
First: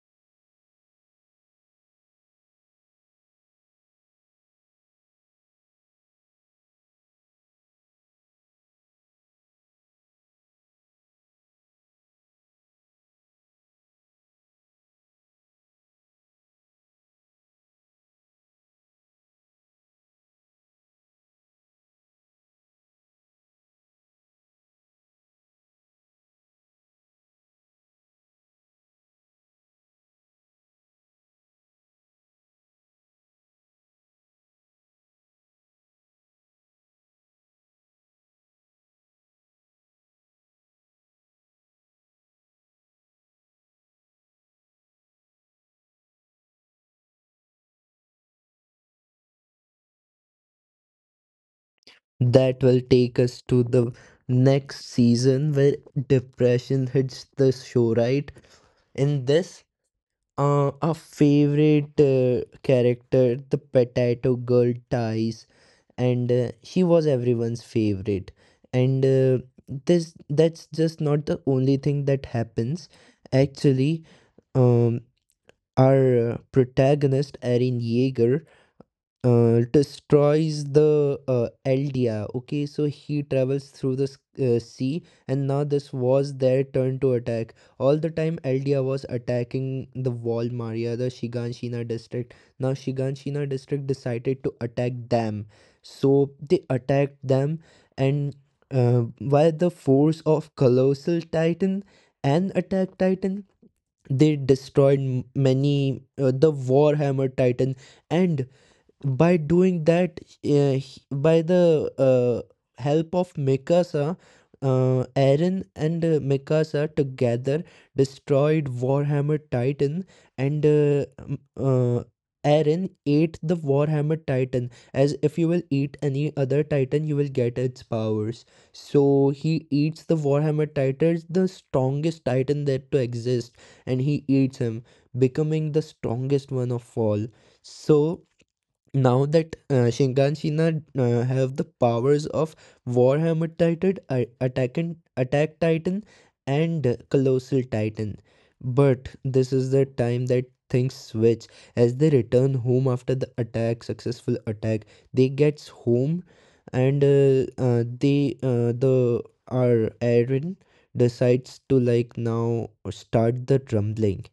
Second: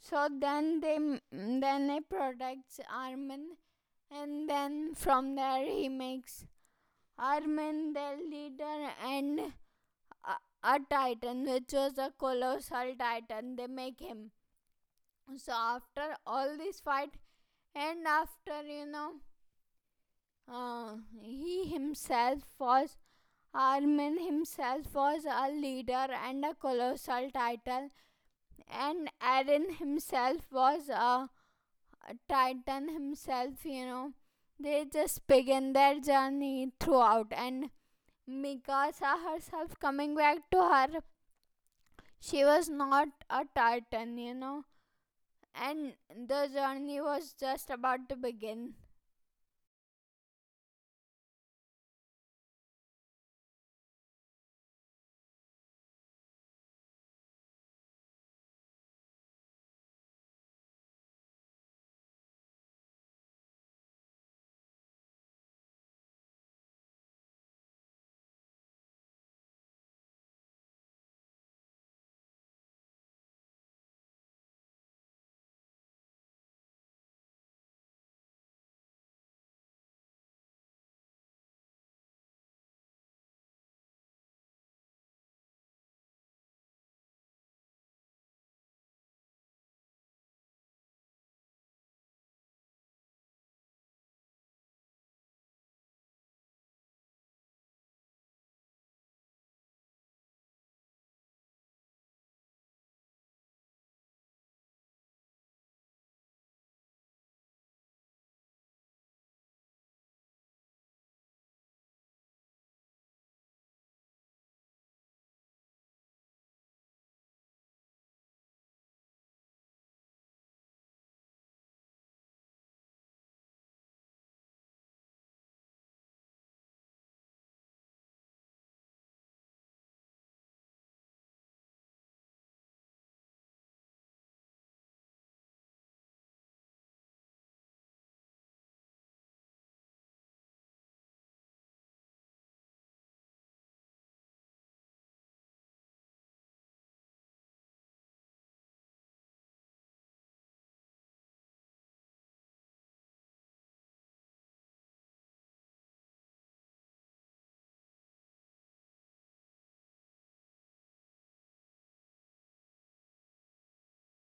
A: So then he protects Armin, and then from there he makes Armin the leader, and a a titan, which was a colossal titan, they make him. So after all this fight, and after you know uh, he himself was Armin himself was a leader and a colossal titan. And Aaron himself was a titan himself, you know, they just begin their journey throughout. And Mikasa herself coming back to her. She was not a titan, you know, and the journey was just about to begin.
B: That will take us to the next season, where depression hits the show, right? In this, our favorite character, the potato girl, dies, and she was everyone's favorite. And this, that's just not the only thing that happens. Actually, um our protagonist Erin Yeager destroys the Eldia. Okay, so he travels through the sea, and now this was their turn to attack. All the time, Eldia was attacking the wall Maria, the Shiganshina district. Now, Shiganshina district decided to attack them, so they attacked them, and by the force of Colossal Titan and Attack Titan, they destroyed many the Warhammer Titan. And by doing that, by the uh, help of mikasa, eren and mikasa together destroyed warhammer titan. And eren ate the warhammer titan. As if you will eat any other titan, you will get its powers. So he eats the warhammer titan, the strongest titan that to exist, and he eats him, becoming the strongest one of all. So now that Shinkanshina have the powers of Warhammer Titan, Attack Attack Titan, and Colossal Titan, but this is the time that things switch. As they return home after the attack, successful attack, they gets home, and they the our Aaron decides to like now start the rumbling.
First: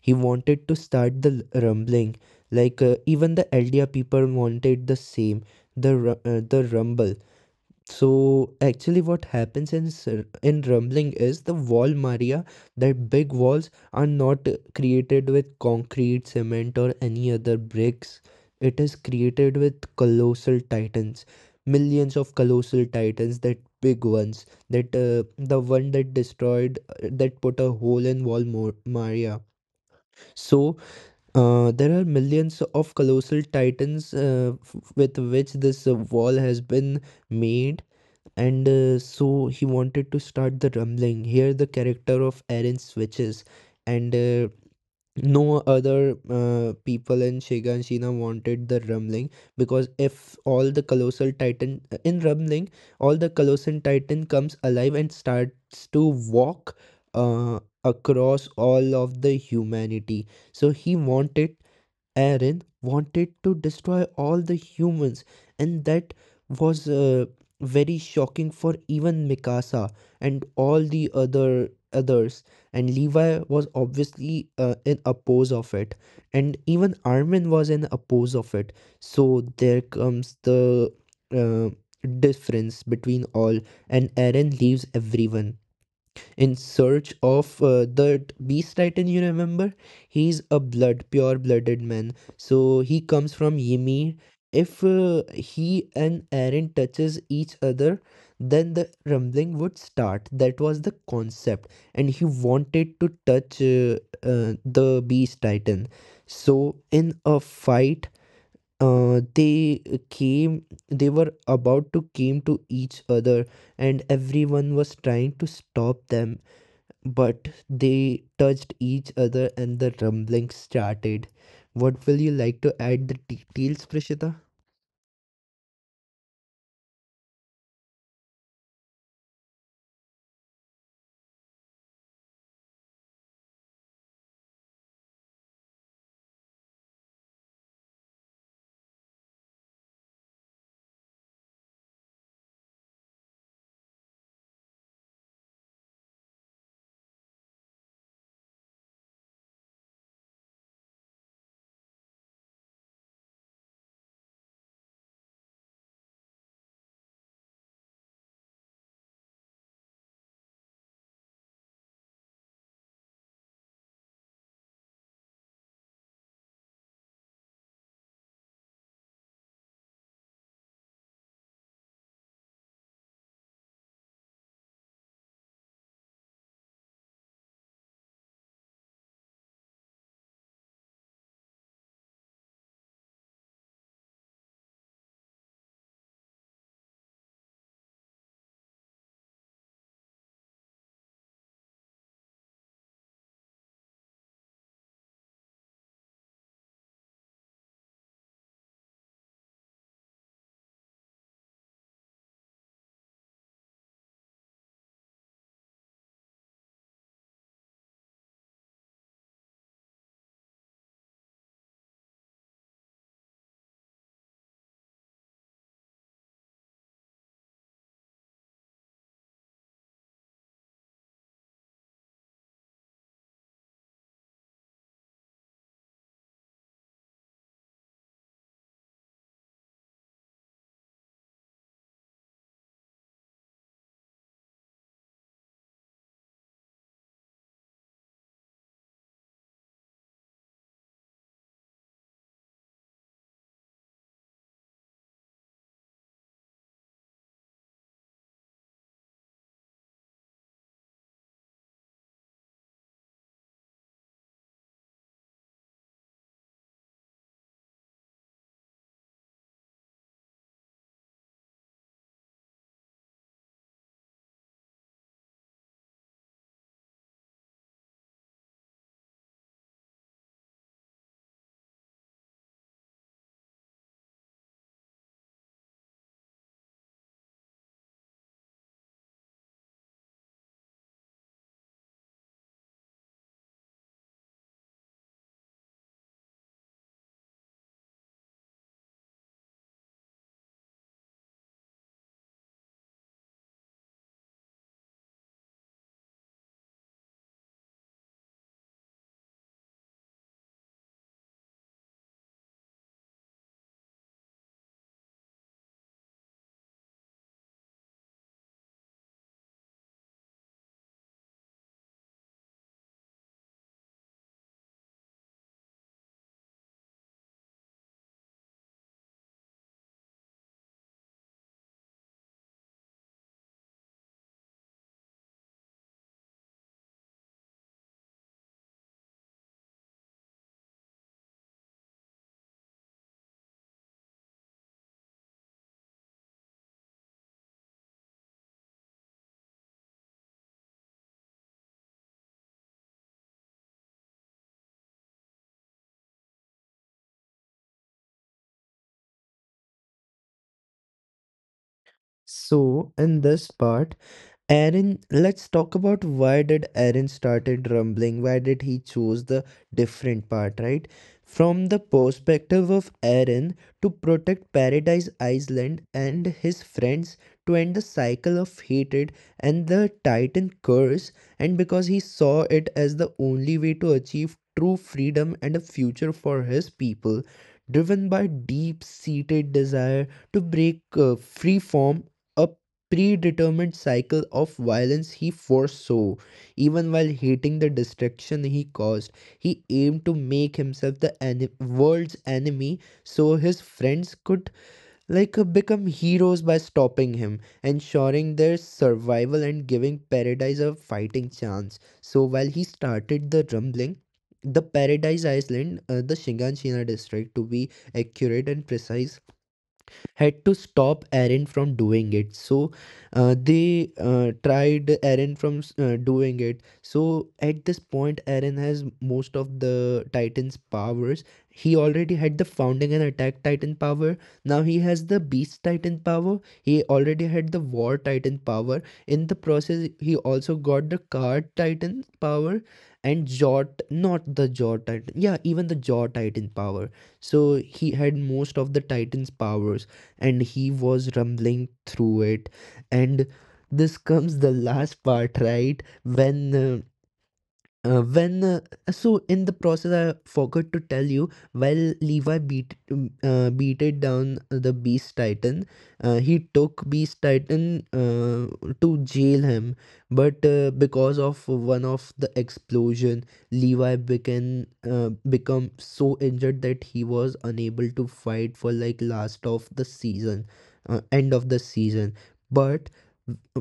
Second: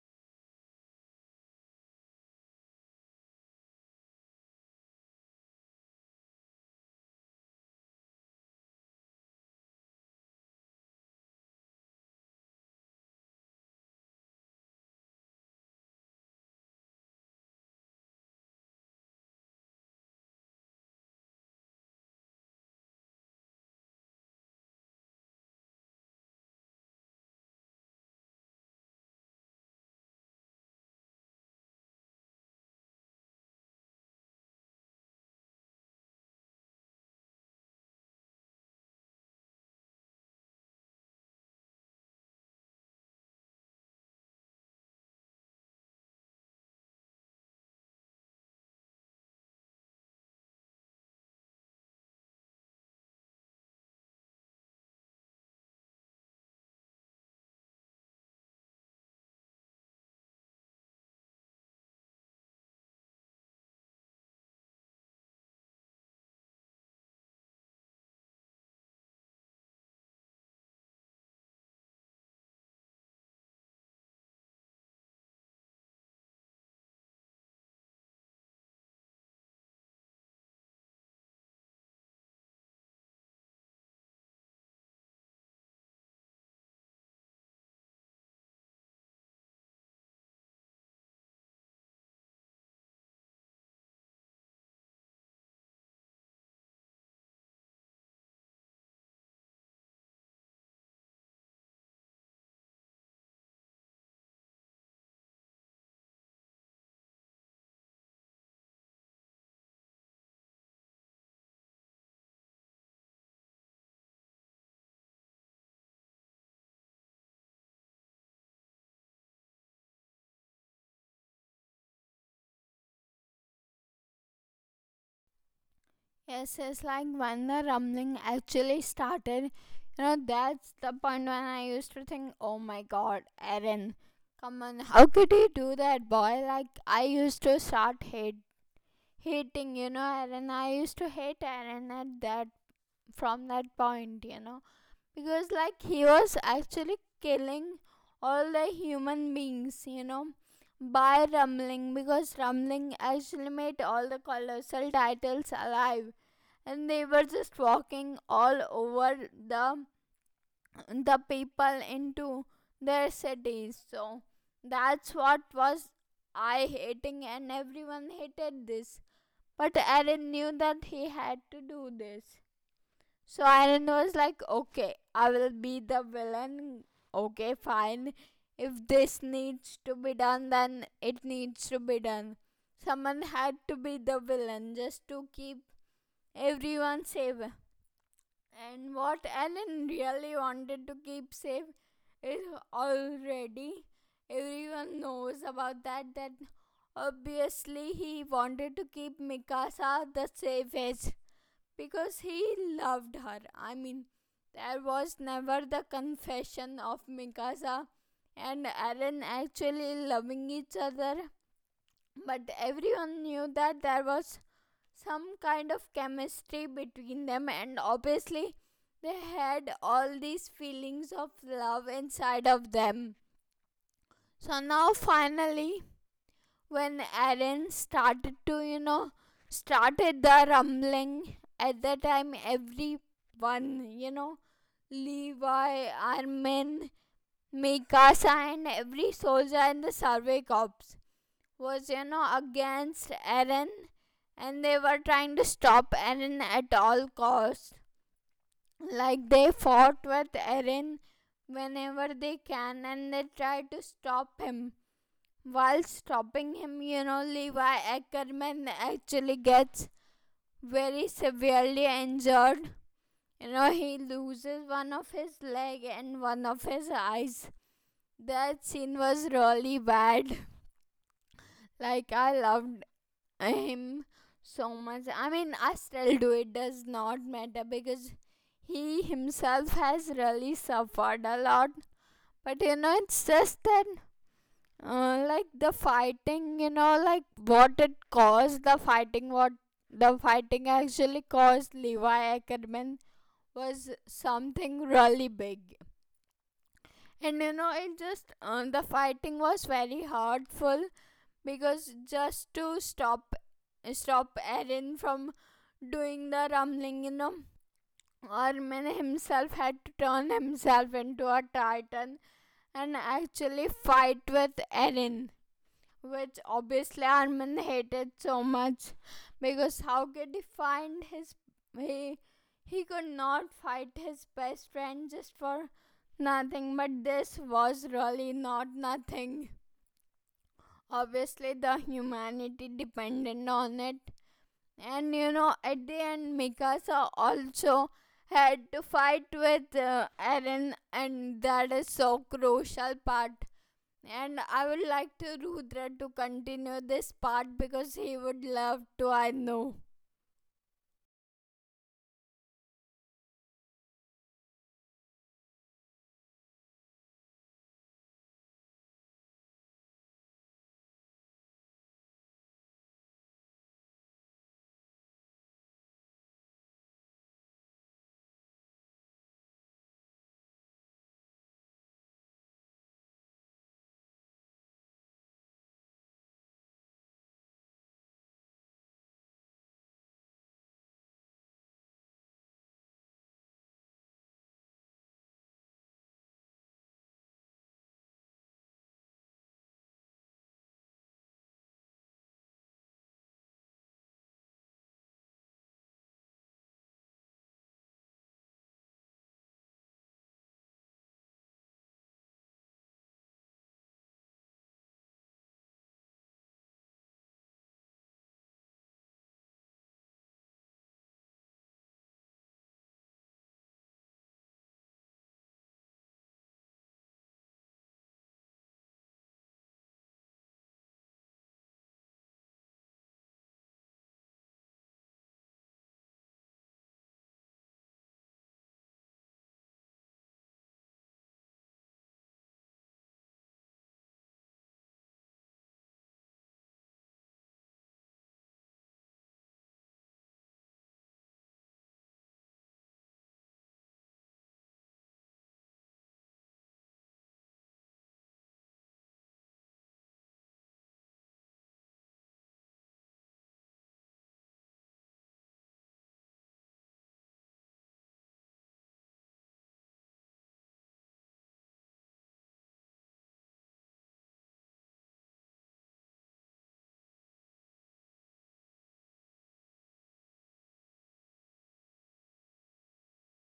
B: He wanted to start the rumbling, like even the ldr people wanted the same, the rumble. So actually what happens in in rumbling is the wall maria, that big walls are not created with concrete, cement, or any other bricks. It is created with colossal titans, millions of colossal titans, that big ones, that the one that destroyed that put a hole in wall maria. So there are millions of colossal titans with which this wall has been made. And so he wanted to start the rumbling. Here, the character of Eren switches, and no other people in Shiga and Shina wanted the rumbling, because if all the colossal titan in rumbling, all the colossal titan comes alive and starts to walk across all of the humanity. So he wanted, Aaron wanted to destroy all the humans, and that was very shocking for even Mikasa and all the other others. And Levi was obviously in oppose of it, and even Armin was in oppose of it. So there comes the uh, difference between all, and Aaron leaves everyone in search of the Beast Titan, you remember? He's a blood, pure blooded man. So he comes from Ymir. If he and Eren touches each other, then the rumbling would start. That was the concept. And he wanted to touch the Beast Titan. So in a fight, they came, they were about to came to each other, and everyone was trying to stop them, but they touched each other and the rumbling started. What will you like to add the details, Prishita?
A: Yes, it's like when the rumbling actually started. You know, that's the point when I used to think, oh my god, Aaron, come on, how could you do that, boy? Like, I used to start hating, you know, Aaron. I used to hate Aaron from that point, you know. Because like he was actually killing all the human beings, you know, by rumbling. Because rumbling actually made all the colossal titles alive, and they were just walking all over the the people into their cities. So that's what was I hating, and everyone hated this. But Aaron knew that he had to do this, so Iron was like, okay, I will be the villain. Okay, fine. If this needs to be done, then it needs to be done. Someone had to be the villain just to keep everyone safe. And what Ellen really wanted to keep safe is, already, everyone knows about that. That obviously he wanted to keep Mikasa the safest, because he loved her. I mean, there was never the confession of Mikasa and Aaron actually loving each other, but everyone knew that there was some kind of chemistry between them, and obviously, they had all these feelings of love inside of them. So now, finally, when Aaron started to, you know, started the rumbling, at that time everyone, Levi, Armin, Mikasa, and every soldier in the survey corps was against Aaron, and they were trying to stop Aaron at all costs. Like, they fought with Aaron whenever they can, and they tried to stop him. While stopping him, you know, Levi Ackerman actually gets very severely injured. You know, he loses one of his leg and one of his eyes. That scene was really bad. Like, I loved him so much. I mean, I still do. It does not matter, because he himself has really suffered a lot. But you know, it's just that, like, the fighting, you know, like what it caused, the fighting, what the fighting actually caused Levi Ackerman, was something really big. And you know, the fighting was very hurtful, because just to stop Aaron from doing the rumbling, you know, Armin himself had to turn himself into a titan and actually fight with Aaron, which obviously Armin hated so much, because how could he find his he he could not fight his best friend just for nothing, but this was really not nothing. Obviously, the humanity depended on it, and you know, at the end, Mikasa also had to fight with Eren, and that is so crucial part. And I would like to Rudra to continue this part, because he would love to, I know.
B: So, in this part, Aaron, let's talk about why did Aaron started rumbling. Why did he choose the different part, right? From the perspective of Aaron, to protect Paradise Island and his friends, to end the cycle of hatred and the Titan curse, and because he saw it as the only way to achieve true freedom and a future for his people, driven by deep-seated desire to break free from a predetermined cycle of violence he foresaw. Even while hating the destruction he caused, he aimed to make himself the world's enemy, so his friends could like become heroes by stopping him, ensuring their survival and giving paradise a fighting chance. So while he started the rumbling, the Paradise Island, the Shinganshina district, to be accurate and precise, had to stop Aaron from doing it. So they tried Aaron from doing it. So at this point, Aaron has most of the Titan's powers. He already had the Founding and Attack Titan power. Now he has the Beast Titan power. He already had the War Titan power. In the process, he also got the Card Titan power and Jaw, not the Jaw Titan. Yeah, even the Jaw Titan power. So he had most of the Titan's powers, and he was rumbling through it. And this comes the last part, right, when uh, when uh, so in the process, I forgot to tell you, while levi beated down the beast titan, he took beast titan to jail him. But because of one of the explosion, levi became become so injured that he was unable to fight for like last of the season, end of the season. But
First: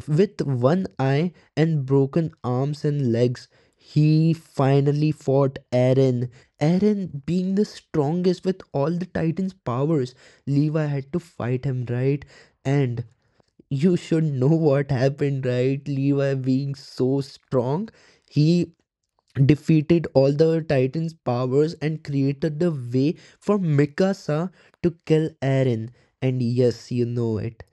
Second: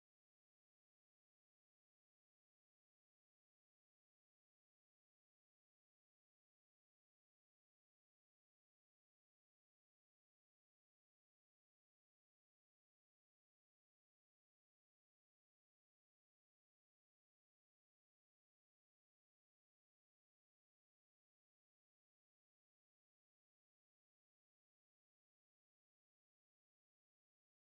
B: with one eye and broken arms and legs, he finally fought Eren. Eren, being the strongest with all the Titans' powers, Levi had to fight him, right? And you should know what happened, right? Levi, being so strong, he defeated all the Titans' powers and created the way for Mikasa to kill Eren. And yes, you know it.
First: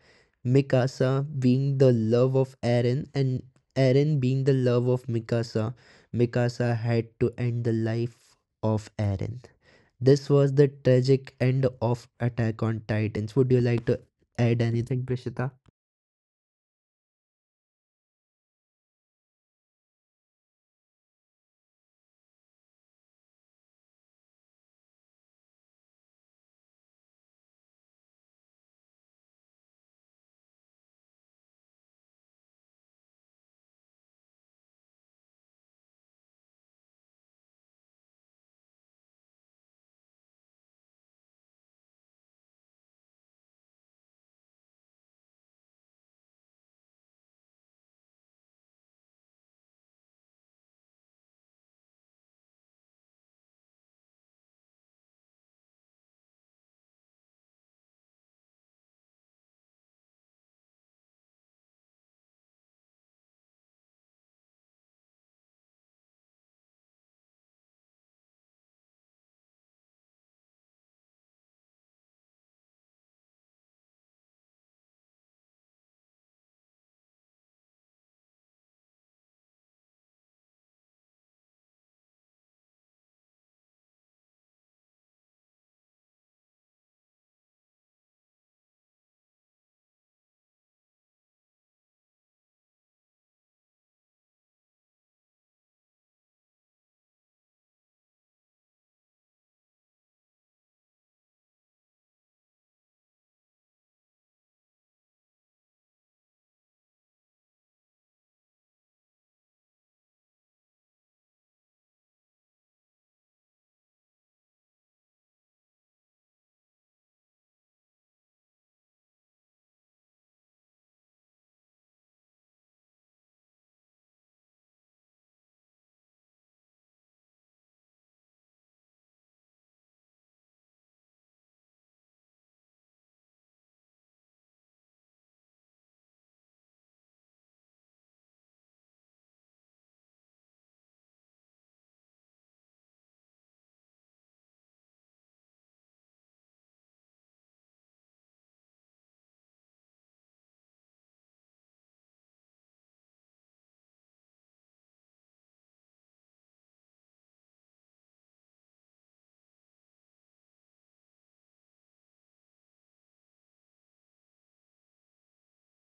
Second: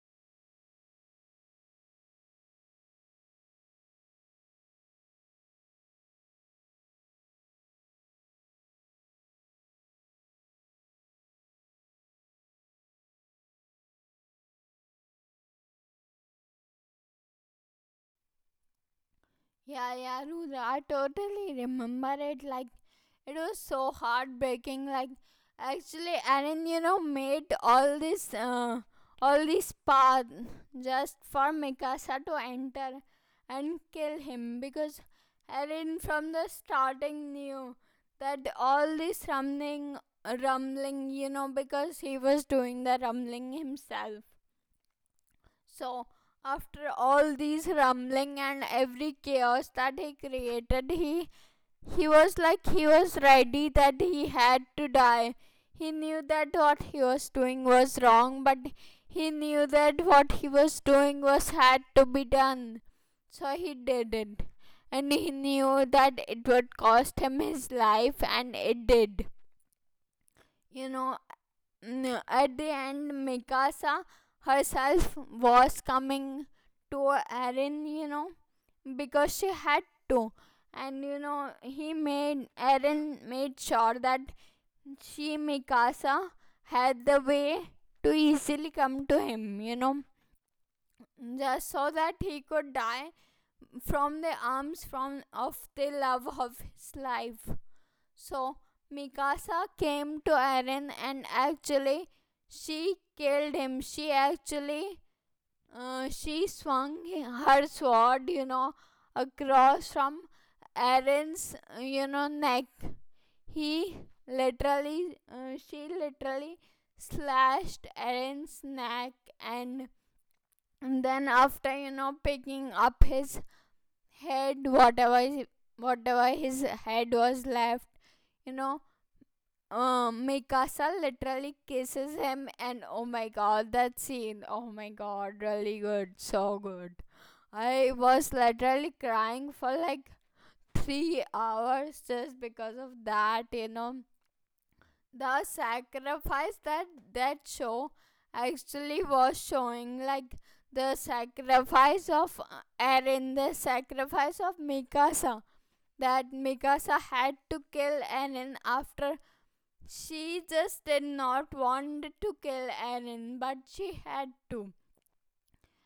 B: Mikasa being the love of Eren, and Eren being the love of Mikasa, Mikasa had to end the life of Eren. This was the tragic end of Attack on Titans. Would you like to add anything, Prishita?
A: Yeah, yeah, Rudra, I totally remember it, like, it was so heartbreaking. Like actually, Aaron, you know, made all this path just for Mikasa to enter and kill him, because Aaron from the starting knew that all this rumbling, you know, because he was doing the rumbling himself. So, after all these rumbling and every chaos that he created, he was ready that he had to die. He knew that what he was doing was wrong, but he knew that what he was doing was had to be done. So he did it. And he knew that it would cost him his life, and it did. You know, at the end, Mikasa herself was coming to Eren, you know, because she had to. And you know, he made Eren made sure that she, Mikasa, had the way to easily come to him, you know, just so that he could die from the arms from of the love of his life. So Mikasa came to Eren, and actually she killed him. She swung her sword, you know, across from Eren's neck. He literally she literally slashed Eren's neck. And and then, after picking up his head, whatever his head was left, you know Mikasa literally kisses him. And oh my god, that scene, oh my god, really good, so good. I was literally crying for like 3 hours, just because of that, you know, the sacrifice that that show actually was showing, like the sacrifice of Eren, the sacrifice of Mikasa, that Mikasa had to kill Eren, after. She just did not want to kill Erin, but she had to.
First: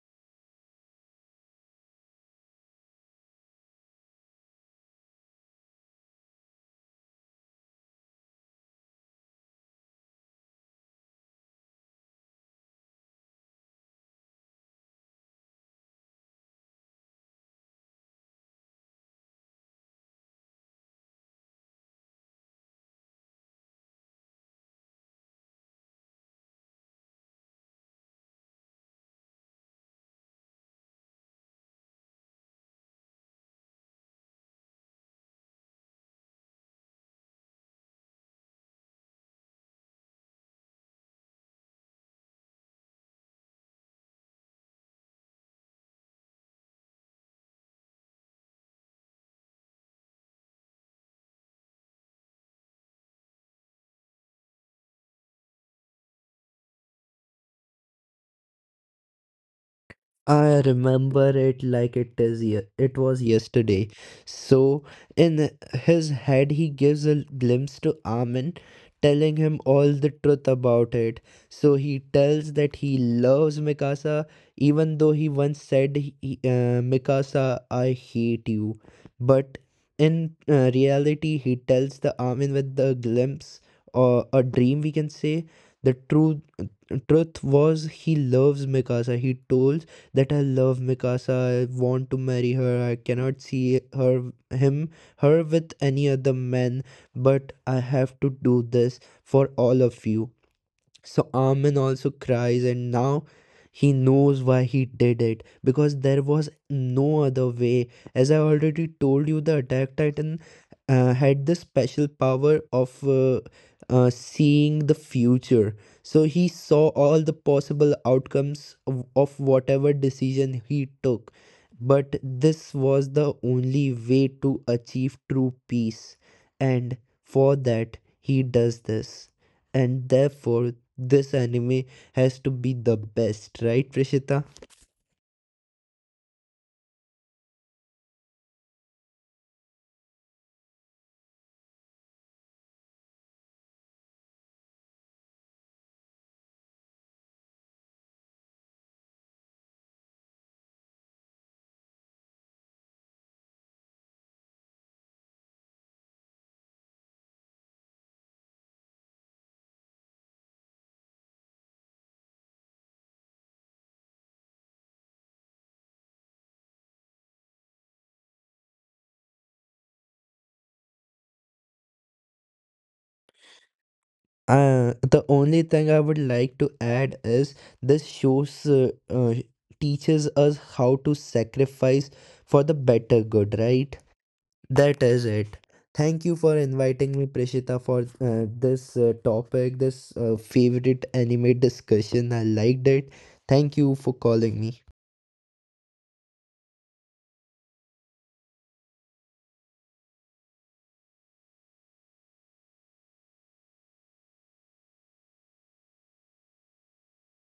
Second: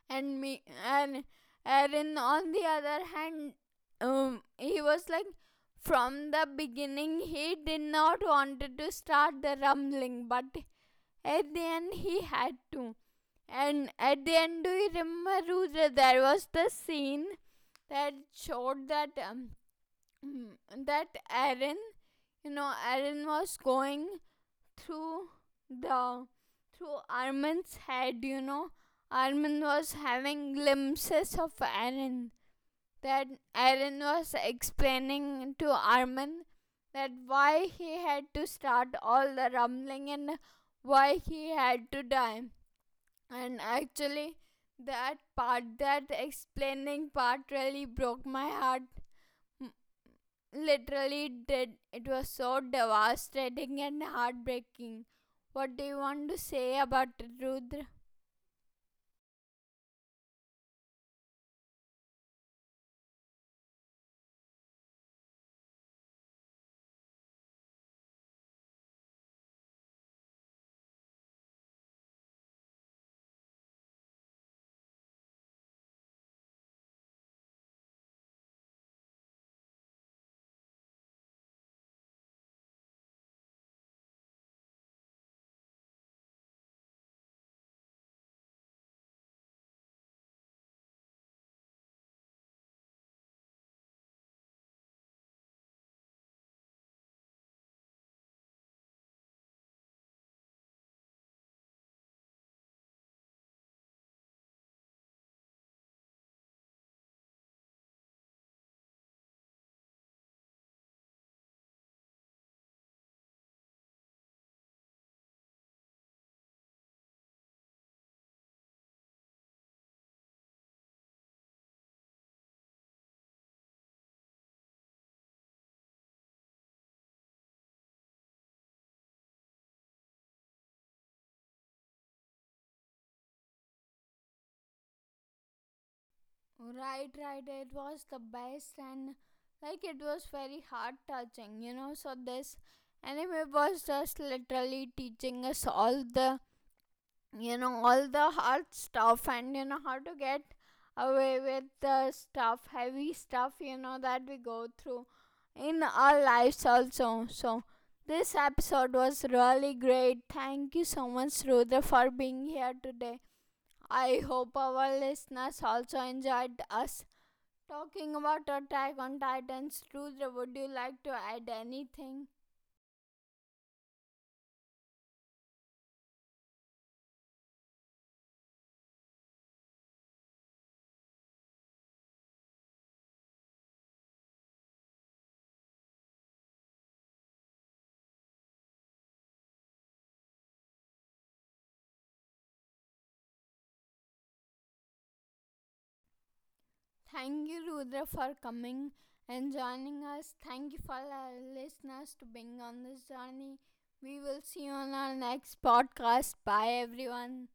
A: And me and Erin, on the other hand, he was like, from the beginning he did not wanted to start the rumbling, but at the end he had to. And at the end, do you remember, Rudra? There was the scene that showed that, that Erin, you know, Erin was going through the through Armin's head, you know. Armin was having glimpses of Aaron. That Aaron was explaining to Armin that why he had to start all the rumbling, and why he had to die. And actually, that part, that explaining part, really broke my heart, literally did. It was so devastating and heartbreaking. What do you want to say about it, Rudra?
B: I remember it like it is it was yesterday. So in his head he gives a glimpse to Amin, telling him all the truth about it. So he tells that he loves Mikasa, even though he once said he, "Mikasa, I hate you." But in reality he tells the Amin with the glimpse, or a dream we can say, the truth. Truth was he loves Mikasa. He told that I love Mikasa, I want to marry her, I cannot see her with any other man, but I have to do this for all of you. So Armin also cries, and now he knows why he did it, because there was no other way. As I already told you, the Attack Titan had the special power of seeing the future. So he saw all the possible outcomes of whatever decision he took. But this was the only way to achieve true peace, and for that, he does this, and therefore this anime has to be the best, right, Prishita?
A: Right, right. It was the best, and like, it was very heart touching, you know. So, this anime was just literally teaching us all the hard stuff, and you know how to get away with the stuff heavy stuff, you know, that we go through in our lives also. So this episode was really great. Thank you so much, Rudra, for being here today. I hope our listeners also enjoyed us talking about Attack on Titans. Rudra, would you like to add anything?
B: The only thing I would like to add is this shows teaches us how to sacrifice for the better good, right? That is it. Thank you for inviting me, Prishita, for this topic, this favorite anime discussion. I liked it. Thank you for calling me.
A: Thank you, Rudra, for coming and joining us. Thank you for our listeners to being on this journey. We will see you on our next podcast. Bye, everyone.